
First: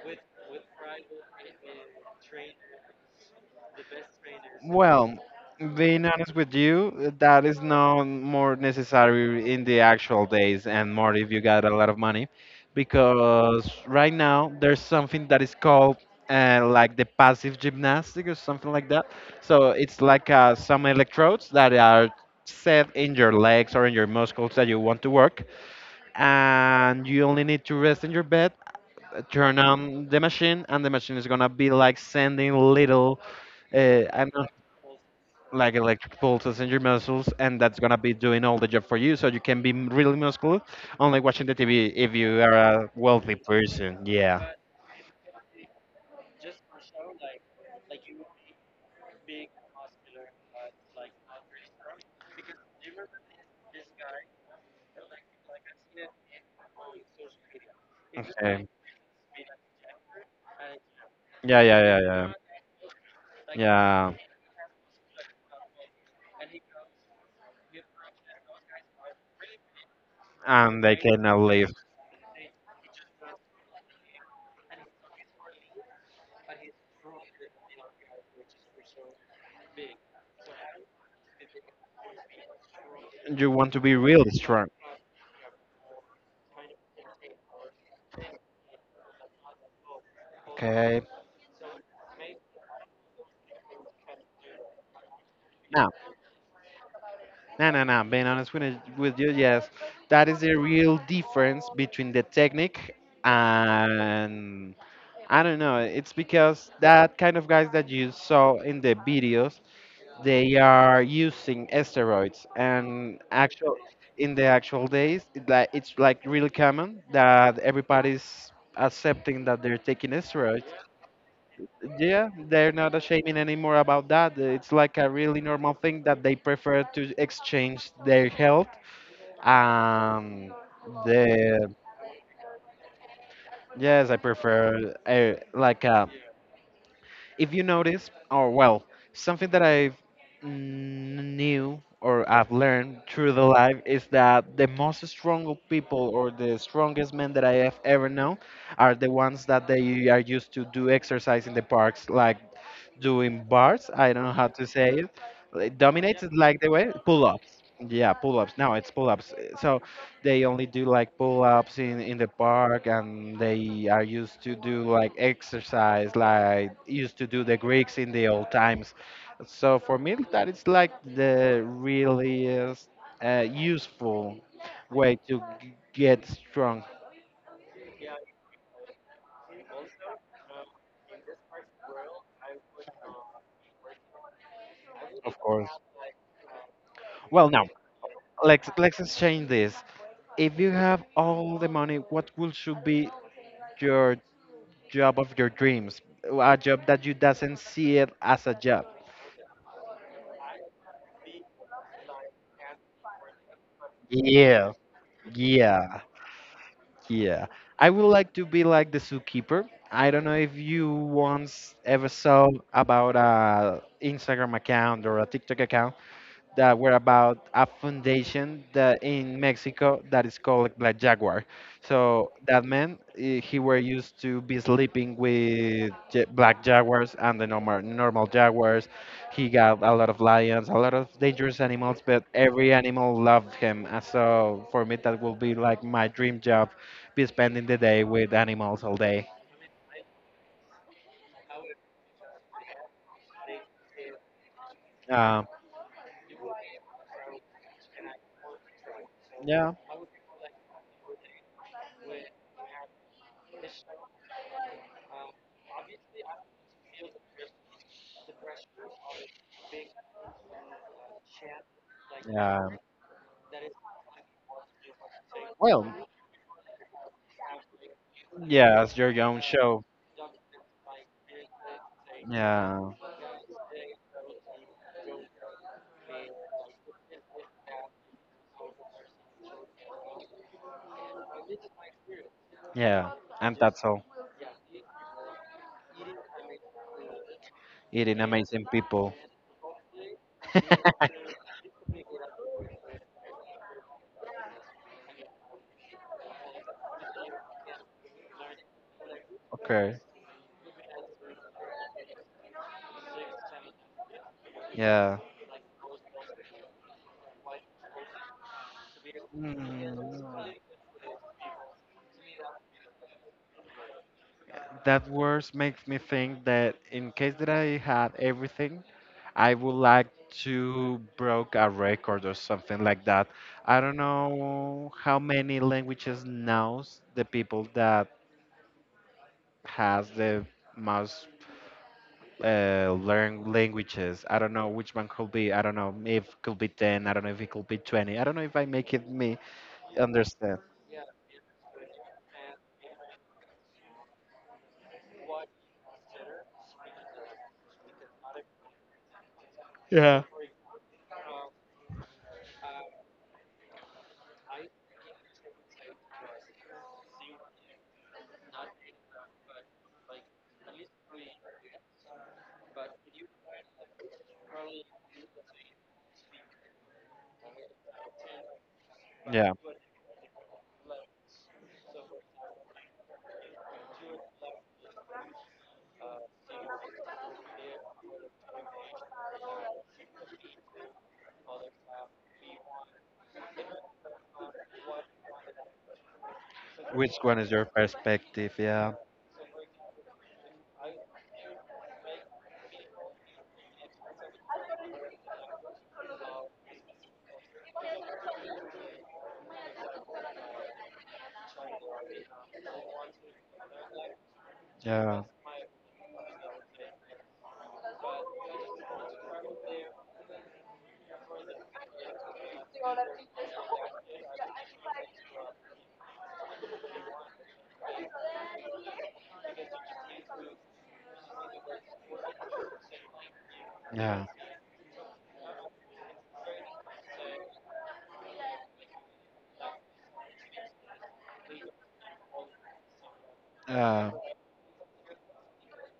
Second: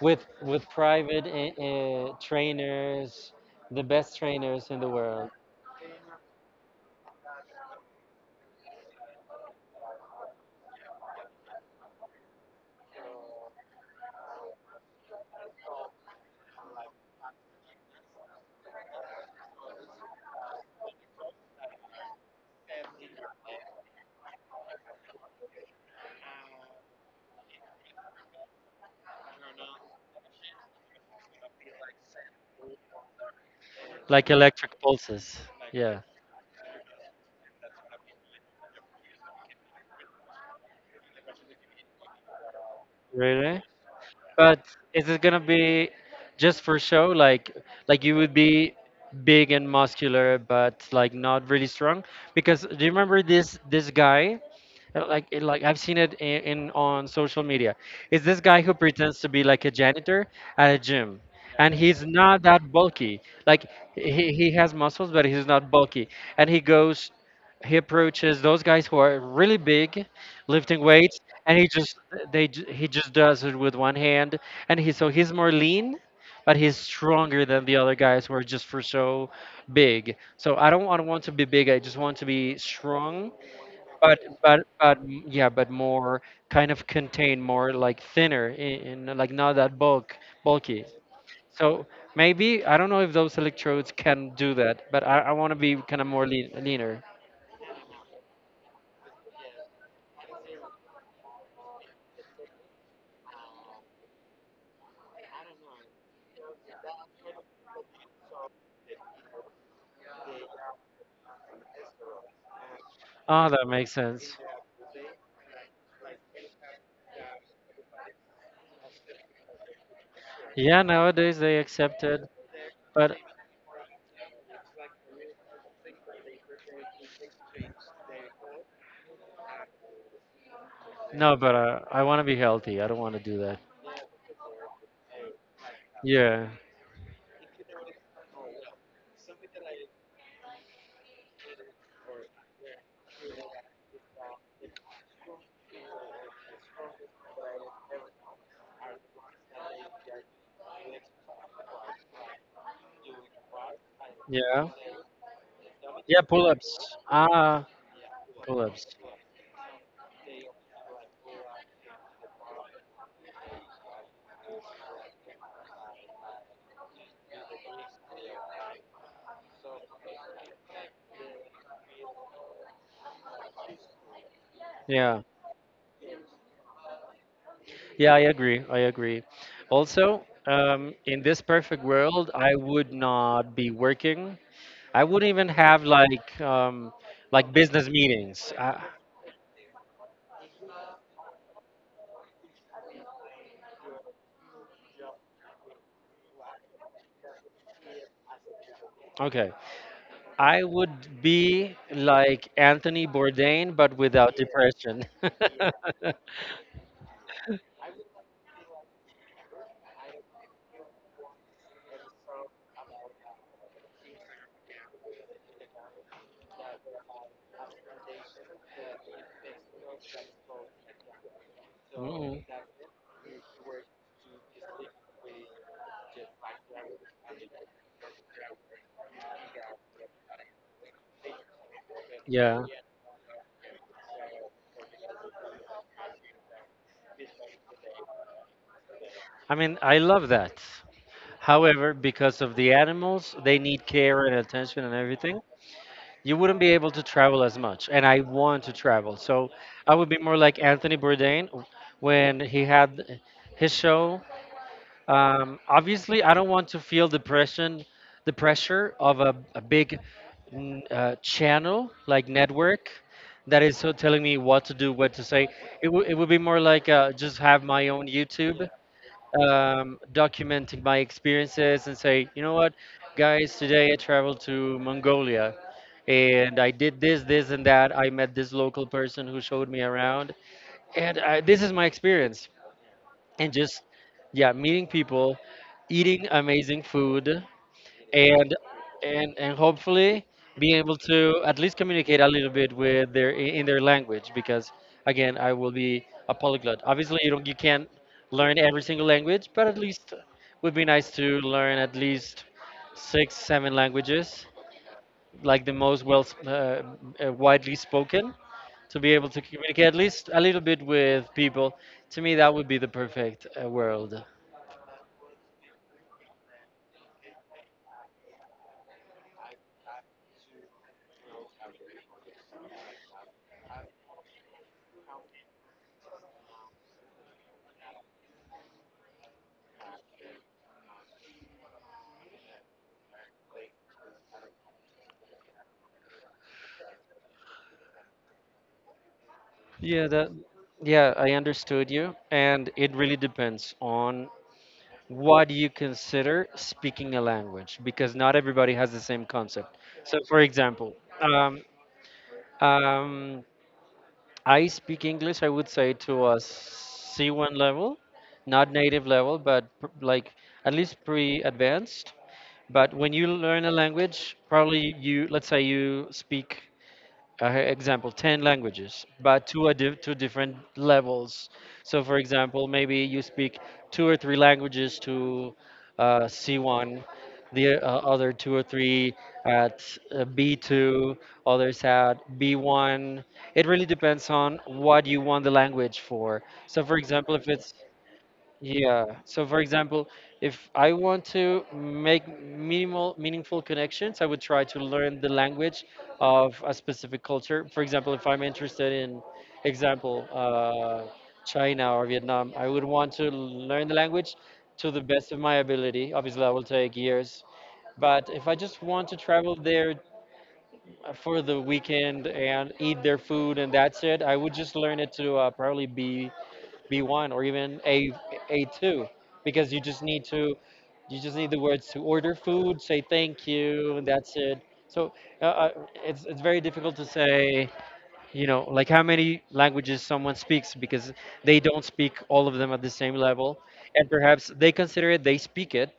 Speaker 2: with private trainers, the best trainers in the
Speaker 1: Well,
Speaker 2: world,
Speaker 1: being honest with you, that is not more necessary in the actual days and more if you got a lot of money, because right now there's something that is called like the passive gymnastic or something like that. So it's like some electrodes that are set in your legs or in your muscles that you want to work, and you only need to rest in your bed, turn on the machine, and the machine is gonna be like sending little I
Speaker 2: like
Speaker 1: don't know,
Speaker 2: electric pulses.
Speaker 1: like
Speaker 2: Yeah,
Speaker 1: electric pulses in your muscles, and that's gonna be doing all the job for you. So you can be really muscular only watching the TV if you are a wealthy
Speaker 2: really.
Speaker 1: person. Yeah.
Speaker 2: But is it gonna be just for show? Like you would be big and muscular, but like not really strong? Because do you remember this guy? Like like I've seen it in on social media. It's this guy
Speaker 1: Okay.
Speaker 2: who pretends to be like a janitor at a gym,
Speaker 1: Yeah,
Speaker 2: and
Speaker 1: yeah, yeah,
Speaker 2: he's
Speaker 1: yeah.
Speaker 2: not that bulky. Like
Speaker 1: Yeah,
Speaker 2: he has muscles, but he's not bulky. And he goes, he approaches those guys who are really big, lifting
Speaker 1: and they
Speaker 2: weights,
Speaker 1: cannot
Speaker 2: and he
Speaker 1: live.
Speaker 2: just he just does it with one hand, and he so he's more lean. But he's stronger than the other guys who are just for so big. So I don't want to be big. I just want to be strong
Speaker 1: You want to be
Speaker 2: but
Speaker 1: really strong.
Speaker 2: yeah but more kind of contained more like thinner in like not that bulky
Speaker 1: Okay.
Speaker 2: so maybe I don't know if those electrodes can do that but I want to be
Speaker 1: Now,
Speaker 2: kind of more leaner.
Speaker 1: no, no, no. Being honest with, with you, yes, that is the real difference between the technique and I don't know. It's because that kind of guys that you saw in the videos they are using steroids and
Speaker 2: Oh, that
Speaker 1: actual
Speaker 2: makes
Speaker 1: in
Speaker 2: sense.
Speaker 1: the actual days it, like it's like really common that everybody's accepting that they're taking steroids.
Speaker 2: Yeah, nowadays they accept
Speaker 1: Yeah,
Speaker 2: it.
Speaker 1: they're not
Speaker 2: But
Speaker 1: ashaming anymore about that. It's like a really normal thing that they prefer to exchange their health. um
Speaker 2: no, but
Speaker 1: the
Speaker 2: I want to be healthy, I don't want to do that.
Speaker 1: yes, I prefer like a.
Speaker 2: Yeah,
Speaker 1: If you notice, or well, something that I've knew or I've learned through the life is that the most strong people or the strongest men that I have ever known are the ones that they are used to do exercise in the parks, like doing bars. I don't know how to
Speaker 2: yeah,
Speaker 1: say it. Like,
Speaker 2: yeah.
Speaker 1: Dominates is like
Speaker 2: Pull-ups,
Speaker 1: the way pull
Speaker 2: ah.
Speaker 1: ups. Yeah, pull ups. No,
Speaker 2: Pull-ups,
Speaker 1: it's pull ups. So they only do like pull ups in the park, and they are used to do like exercise, like used to do the Greeks in the old times. So for me, that is like the really useful way
Speaker 2: yeah.
Speaker 1: to get strong.
Speaker 2: Yeah, I agree. I agree. Also, in this perfect world, I would not be working. I wouldn't
Speaker 1: Of
Speaker 2: even
Speaker 1: course.
Speaker 2: have
Speaker 1: Well,
Speaker 2: like
Speaker 1: no.
Speaker 2: business meetings.
Speaker 1: Let's let's exchange this. If you have all the money, what would should be your job of your dreams? A job that you doesn't see it as a job.
Speaker 2: Okay, I would be like Anthony Bourdain, but without
Speaker 1: Yeah.
Speaker 2: depression.
Speaker 1: Yeah,
Speaker 2: (laughs)
Speaker 1: yeah. I would like to be like the zookeeper. I don't know if you once ever saw about a Instagram account or a TikTok account that were about a foundation that in Mexico that is called like Black Jaguar. So
Speaker 2: Mm,
Speaker 1: that man, eh, he were used to be sleeping with black jaguars and the normal jaguars. He got a lot of lions, a lot of dangerous animals, but
Speaker 2: yeah,
Speaker 1: every animal loved him. And so for me, that will be like my dream job, be spending the day with animals all day.
Speaker 2: I mean, I love that. However, because of the animals, they need care and attention and everything.
Speaker 1: Um,
Speaker 2: You wouldn't be able to travel as much, and I want to travel. So
Speaker 1: yeah,
Speaker 2: I would be more like Anthony Bourdain when he had his show. Obviously, I don't want to feel depression, the pressure of a big channel like
Speaker 1: yeah.
Speaker 2: network that is so telling me what to do, what to say.
Speaker 1: Well,
Speaker 2: It would be more like just have my own YouTube,
Speaker 1: yeah, it's your own show.
Speaker 2: documenting my experiences and say, you know what,
Speaker 1: Yeah.
Speaker 2: guys, today I traveled to Mongolia and I did this, this, and that. I met this local person who showed me around, and this is my experience.
Speaker 1: Yeah,
Speaker 2: And
Speaker 1: and
Speaker 2: just,
Speaker 1: that's all.
Speaker 2: yeah, meeting people, eating amazing food
Speaker 1: Eating
Speaker 2: and
Speaker 1: amazing people.
Speaker 2: and hopefully being able
Speaker 1: (laughs)
Speaker 2: to at least communicate a little bit with their in their language because again I will be a polyglot. Obviously you can't learn every single language, but at
Speaker 1: Okay.
Speaker 2: least would be nice to learn at least 6 7 languages
Speaker 1: Yeah.
Speaker 2: like the most well uh, widely spoken to be able to communicate at
Speaker 1: Mm,
Speaker 2: least a little bit with people. To me that would be the perfect world.
Speaker 1: that words makes me think that in case that I had everything, I would like to broke a record or something like that. I don't know how many languages knows the people that has the most learn languages. I don't know which one could be. I don't know if could be ten. I don't know if it could be 20. I don't know if I make it me
Speaker 2: Yeah, that
Speaker 1: understand.
Speaker 2: yeah, I understood you and it really depends on what you consider speaking a language because not everybody has the same concept. So
Speaker 1: Yeah.
Speaker 2: for example, um, um, I speak English, I would say to a C1 level, not native level, but like at least pre-advanced. But when you learn a language, probably let's say you speak example 10 languages but
Speaker 1: Yeah,
Speaker 2: to a to different levels so for example maybe you speak 2 or 3 languages to C1 the other 2 or 3 at B2 others at B1 it really depends on what you want the language for so for
Speaker 1: which
Speaker 2: example
Speaker 1: one
Speaker 2: if
Speaker 1: is your
Speaker 2: it's
Speaker 1: perspective? Yeah,
Speaker 2: yeah. So for example, if I want to make minimal meaningful connections, I would try to learn the language of a specific culture. For example, if I'm interested in example China or Vietnam, I would want to learn the language to the
Speaker 1: yeah,
Speaker 2: best of my ability. Obviously, that will take years. But if I just want to travel there for the weekend and eat their food and that's it, I would just learn it to probably be B1 or even A A2 because you just need the words to order food, say thank you, and
Speaker 1: yeah,
Speaker 2: that's it. So uh, uh, it's very difficult to say, you know, like how many languages someone speaks because they don't speak all of them at the same level,
Speaker 1: yeah,
Speaker 2: and perhaps they consider it they speak it,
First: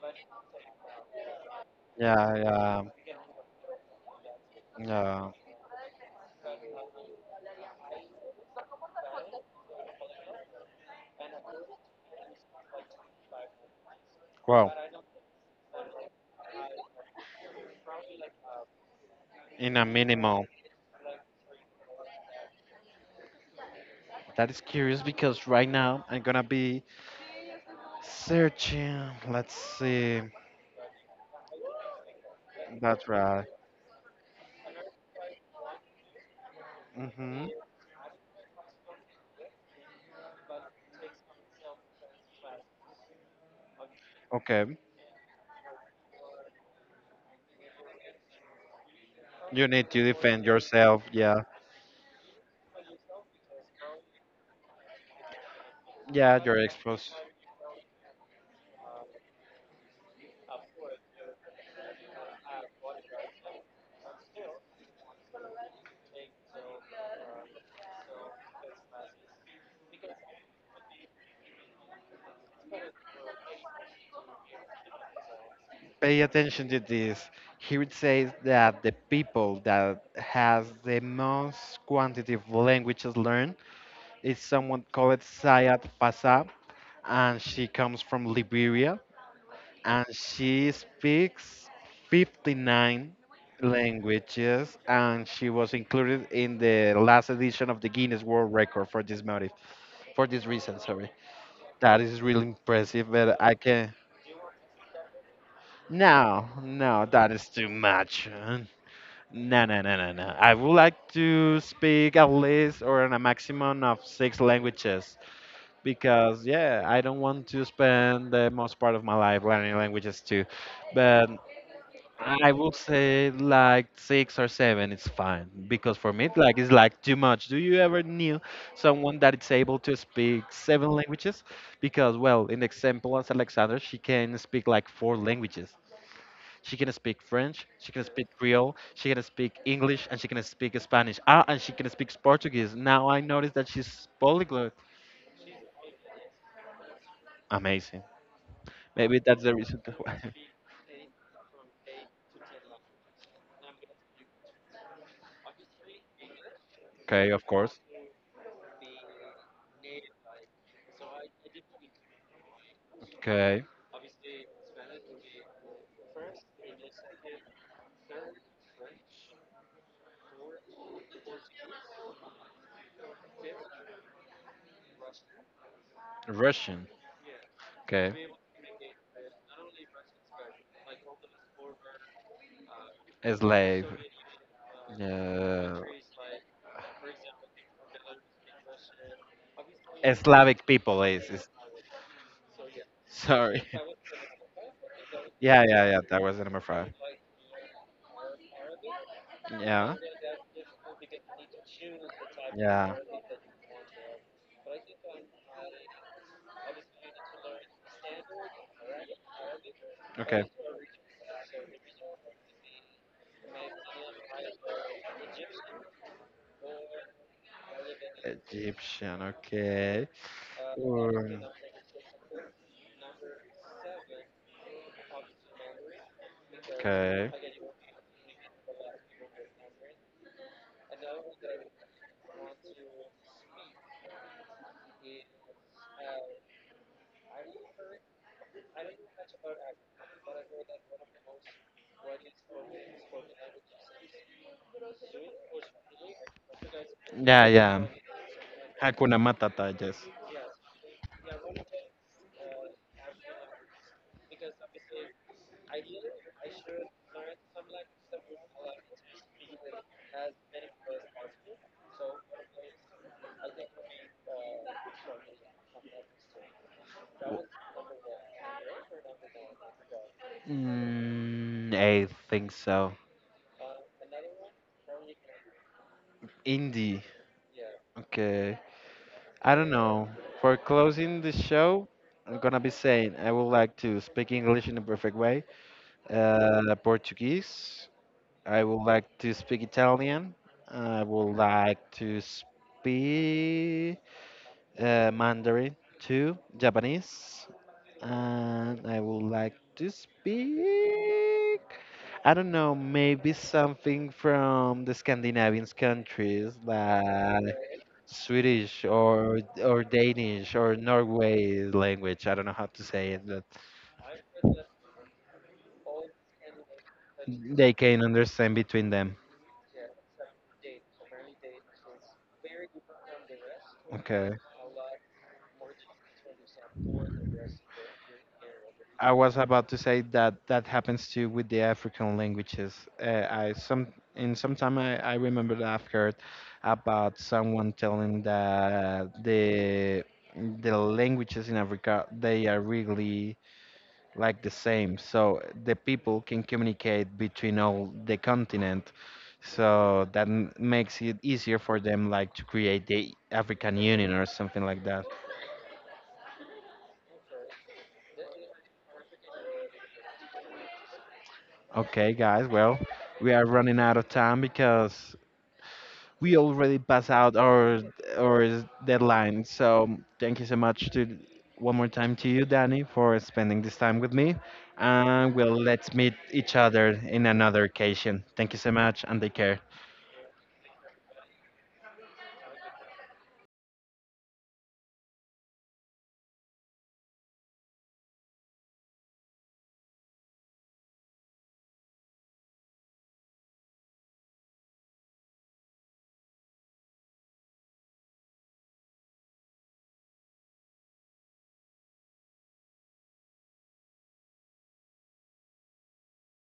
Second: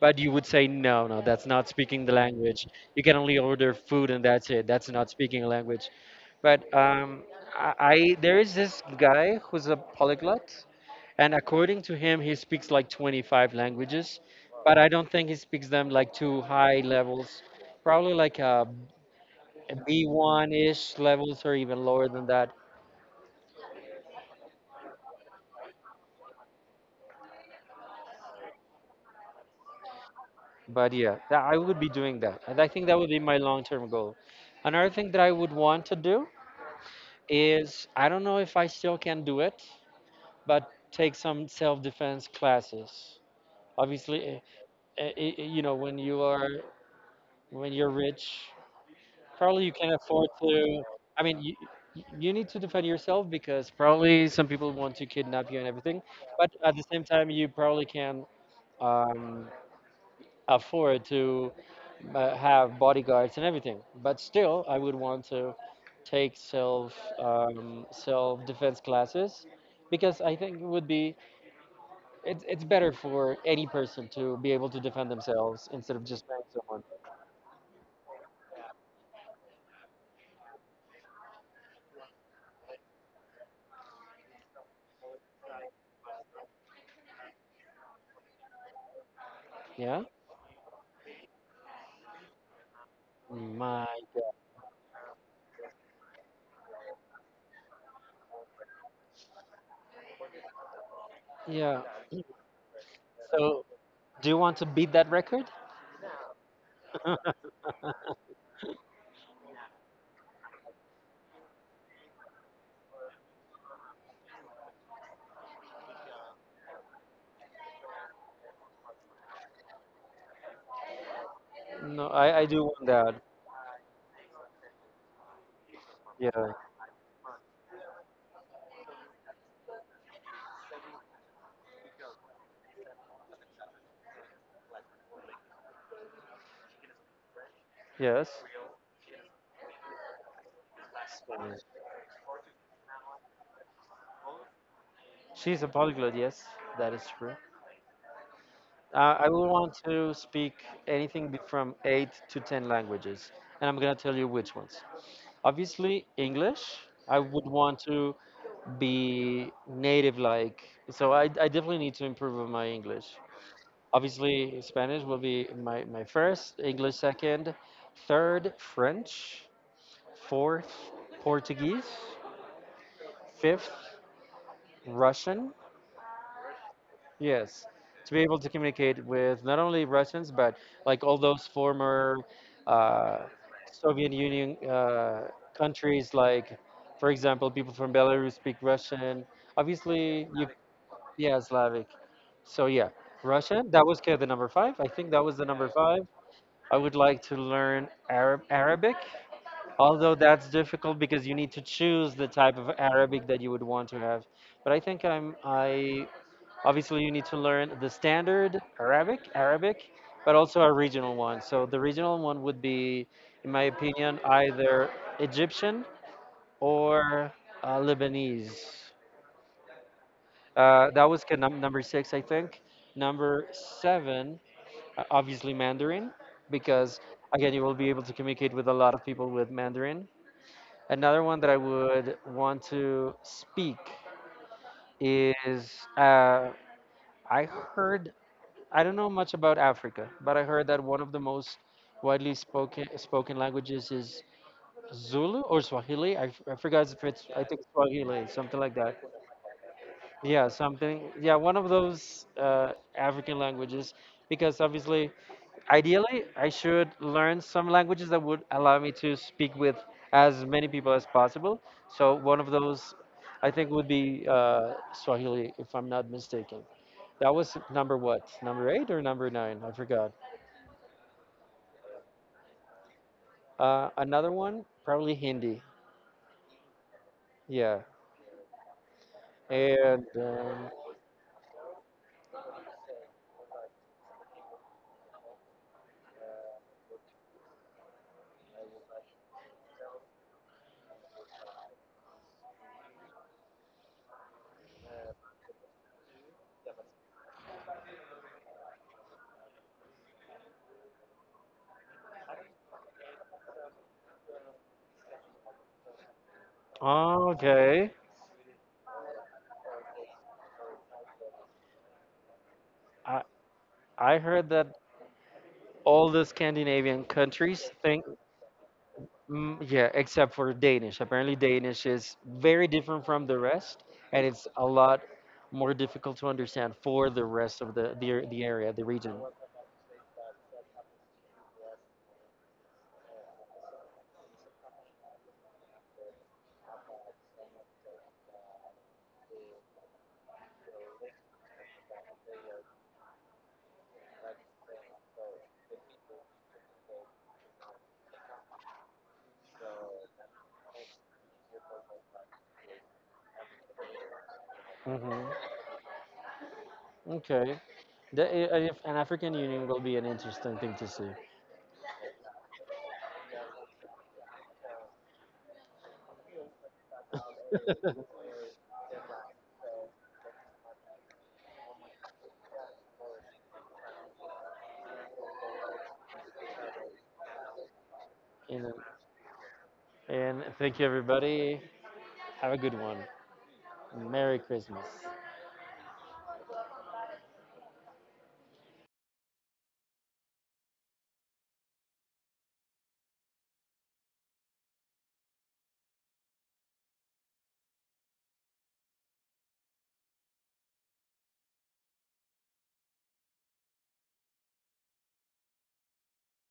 Speaker 2: but you would say no, no, that's not speaking the
Speaker 1: yeah,
Speaker 2: language.
Speaker 1: yeah,
Speaker 2: You can only order food and that's it. That's not
Speaker 1: yeah.
Speaker 2: speaking a language. But I there is this guy who's a polyglot, and according to him, he speaks like 25 languages,
Speaker 1: Wow,
Speaker 2: but I don't think he speaks them like too high levels, probably like a
Speaker 1: in a minimal.
Speaker 2: B1 ish levels or even lower than that.
Speaker 1: That is curious because right now I'm gonna be searching. Let's see.
Speaker 2: But I would be doing that. And I think that
Speaker 1: That's
Speaker 2: would be my
Speaker 1: right.
Speaker 2: long term goal. Another thing that I would want to do
Speaker 1: Mm-hmm.
Speaker 2: is I don't know if I still can do it, but take some self defense classes. Obviously,
Speaker 1: Okay.
Speaker 2: you know, when you're rich probably
Speaker 1: You
Speaker 2: you
Speaker 1: need
Speaker 2: can
Speaker 1: to
Speaker 2: afford
Speaker 1: defend
Speaker 2: to.
Speaker 1: yourself.
Speaker 2: I mean,
Speaker 1: Yeah,
Speaker 2: you need to defend yourself because probably some people want to kidnap you and everything.
Speaker 1: yeah,
Speaker 2: But
Speaker 1: you're
Speaker 2: at the same
Speaker 1: exposed.
Speaker 2: time, you probably can um, afford to have bodyguards and everything. But still, I would want to take self defense classes because I think it would be it's better for any person to be able to defend themselves instead of
Speaker 1: Pay
Speaker 2: just paying
Speaker 1: attention to
Speaker 2: someone.
Speaker 1: this. Here it says that the people that has the most quantity of languages learned, it's someone called Sayat Pasa, and she comes from Liberia,
Speaker 2: Yeah.
Speaker 1: and she speaks 59
Speaker 2: My God.
Speaker 1: languages, and she was included in the last edition of the Guinness World Record for this motive, for this reason. Sorry,
Speaker 2: Yeah.
Speaker 1: that is
Speaker 2: (clears throat)
Speaker 1: really impressive, but I
Speaker 2: So
Speaker 1: can.
Speaker 2: do you want to beat that record?
Speaker 1: No, no, that is too much, man. No, no, no, no, no. I would like to speak at least or on a maximum of six languages, because yeah, I don't want to spend the most part of my life learning languages too. But
Speaker 2: No, I
Speaker 1: I
Speaker 2: do
Speaker 1: would
Speaker 2: want that.
Speaker 1: say like six or seven is fine because for me
Speaker 2: Yeah.
Speaker 1: like it's like too much. Do you ever knew someone that is able to speak seven languages? Because well, in the example as Alexander, she can speak like four languages. She can speak French, she can speak
Speaker 2: Yes.
Speaker 1: Creole, she can speak English, and she can speak Spanish. Ah,
Speaker 2: Spanish.
Speaker 1: and she can speak Portuguese. Now I noticed that she's polyglot.
Speaker 2: She's a polyglot. Yes, that is true.
Speaker 1: Amazing. Maybe
Speaker 2: I
Speaker 1: that's
Speaker 2: will
Speaker 1: the
Speaker 2: want
Speaker 1: reason (laughs)
Speaker 2: to
Speaker 1: why.
Speaker 2: speak anything from 8 to 10 languages, and I'm gonna tell you which ones. Obviously, English. I
Speaker 1: Okay,
Speaker 2: would
Speaker 1: of
Speaker 2: want
Speaker 1: course.
Speaker 2: to be native like, so I definitely need to improve on my English.
Speaker 1: Okay.
Speaker 2: Obviously, Spanish will be my first, English second, third, French, fourth, Portuguese, fifth Russian.
Speaker 1: Russian.
Speaker 2: Yes,
Speaker 1: Okay.
Speaker 2: to be able to communicate with not only Russians but like all those former uh,
Speaker 1: A Slave.
Speaker 2: Soviet Union
Speaker 1: Uh,
Speaker 2: countries, like for example, people from Belarus speak Russian. Obviously, you
Speaker 1: Slavic people is,
Speaker 2: yeah
Speaker 1: is
Speaker 2: Slavic. So yeah,
Speaker 1: sorry.
Speaker 2: Russian.
Speaker 1: (laughs)
Speaker 2: That was kind of the number five. I think that was the
Speaker 1: Yeah,
Speaker 2: number
Speaker 1: yeah, yeah.
Speaker 2: five.
Speaker 1: That was the number
Speaker 2: I
Speaker 1: five.
Speaker 2: would like to learn Arabic.
Speaker 1: Yeah.
Speaker 2: Although that's difficult because you need to choose the type of
Speaker 1: Yeah.
Speaker 2: Arabic that you would want to have. But I think I'm I obviously, you need to learn the standard Arabic, but
Speaker 1: Okay.
Speaker 2: also a regional one. So the regional one would be, in my opinion, either Egyptian or Lebanese.
Speaker 1: Egyptian. Okay.
Speaker 2: That was kind
Speaker 1: Um,
Speaker 2: of number six, I think. Number seven, obviously Mandarin, because
Speaker 1: Okay.
Speaker 2: again, you will be able to communicate with a lot of people with Mandarin. Another one that I would want to speak is uh, I heard I don't know much about Africa, but I heard that one of the most widely spoken languages is Zulu or Swahili. I forgot if it's I
Speaker 1: Yeah,
Speaker 2: think
Speaker 1: yeah.
Speaker 2: Swahili, something like that.
Speaker 1: Hakuna Matata, yes.
Speaker 2: Yeah, something. Yeah, one of those African languages. Because obviously, ideally, I should learn some languages that would allow me to speak with as many people as possible. So one of those, I think, would be Swahili, if I'm not mistaken. That was number what? Number eight or number nine? I forgot.
Speaker 1: Mm, I think so.
Speaker 2: Another one, probably Hindi.
Speaker 1: Indie.
Speaker 2: Yeah.
Speaker 1: Okay. I don't
Speaker 2: And
Speaker 1: know. For closing the show, I'm gonna be saying I would like to speak English in a perfect way. Portuguese. I would like to speak Italian. I would like to speak Mandarin, two Japanese, and I would like to speak. I don't know, maybe something from the Scandinavian countries like
Speaker 2: okay,
Speaker 1: Swedish or Danish or Norway language. I don't know how to say
Speaker 2: I
Speaker 1: it, but
Speaker 2: I heard that all the Scandinavian countries
Speaker 1: they can
Speaker 2: think,
Speaker 1: understand between them.
Speaker 2: yeah, except for Danish. Apparently, Danish is very different from the rest, and
Speaker 1: Okay.
Speaker 2: it's a lot more difficult to understand for the rest of the area, the
Speaker 1: I
Speaker 2: region.
Speaker 1: was about to say that that happens too with the African languages. I some in some time I remember that I've heard about someone telling that the languages in Africa they are really like the same, so the people can communicate between all the continent. So that makes it easier for them like to create the African Union or something like that.
Speaker 2: Hmm. Okay. If an African Union will be an interesting thing to see.
Speaker 1: Okay, guys, well, we are running out of time because we already passed out
Speaker 2: (laughs)
Speaker 1: our deadline. So thank you so much to one more time to you, Danny, for spending this time with me. And we'll let's meet each other in another occasion. Thank
Speaker 2: You
Speaker 1: you
Speaker 2: know.
Speaker 1: so much and take care.
Speaker 2: And thank you, everybody. Have a good one. Merry Christmas.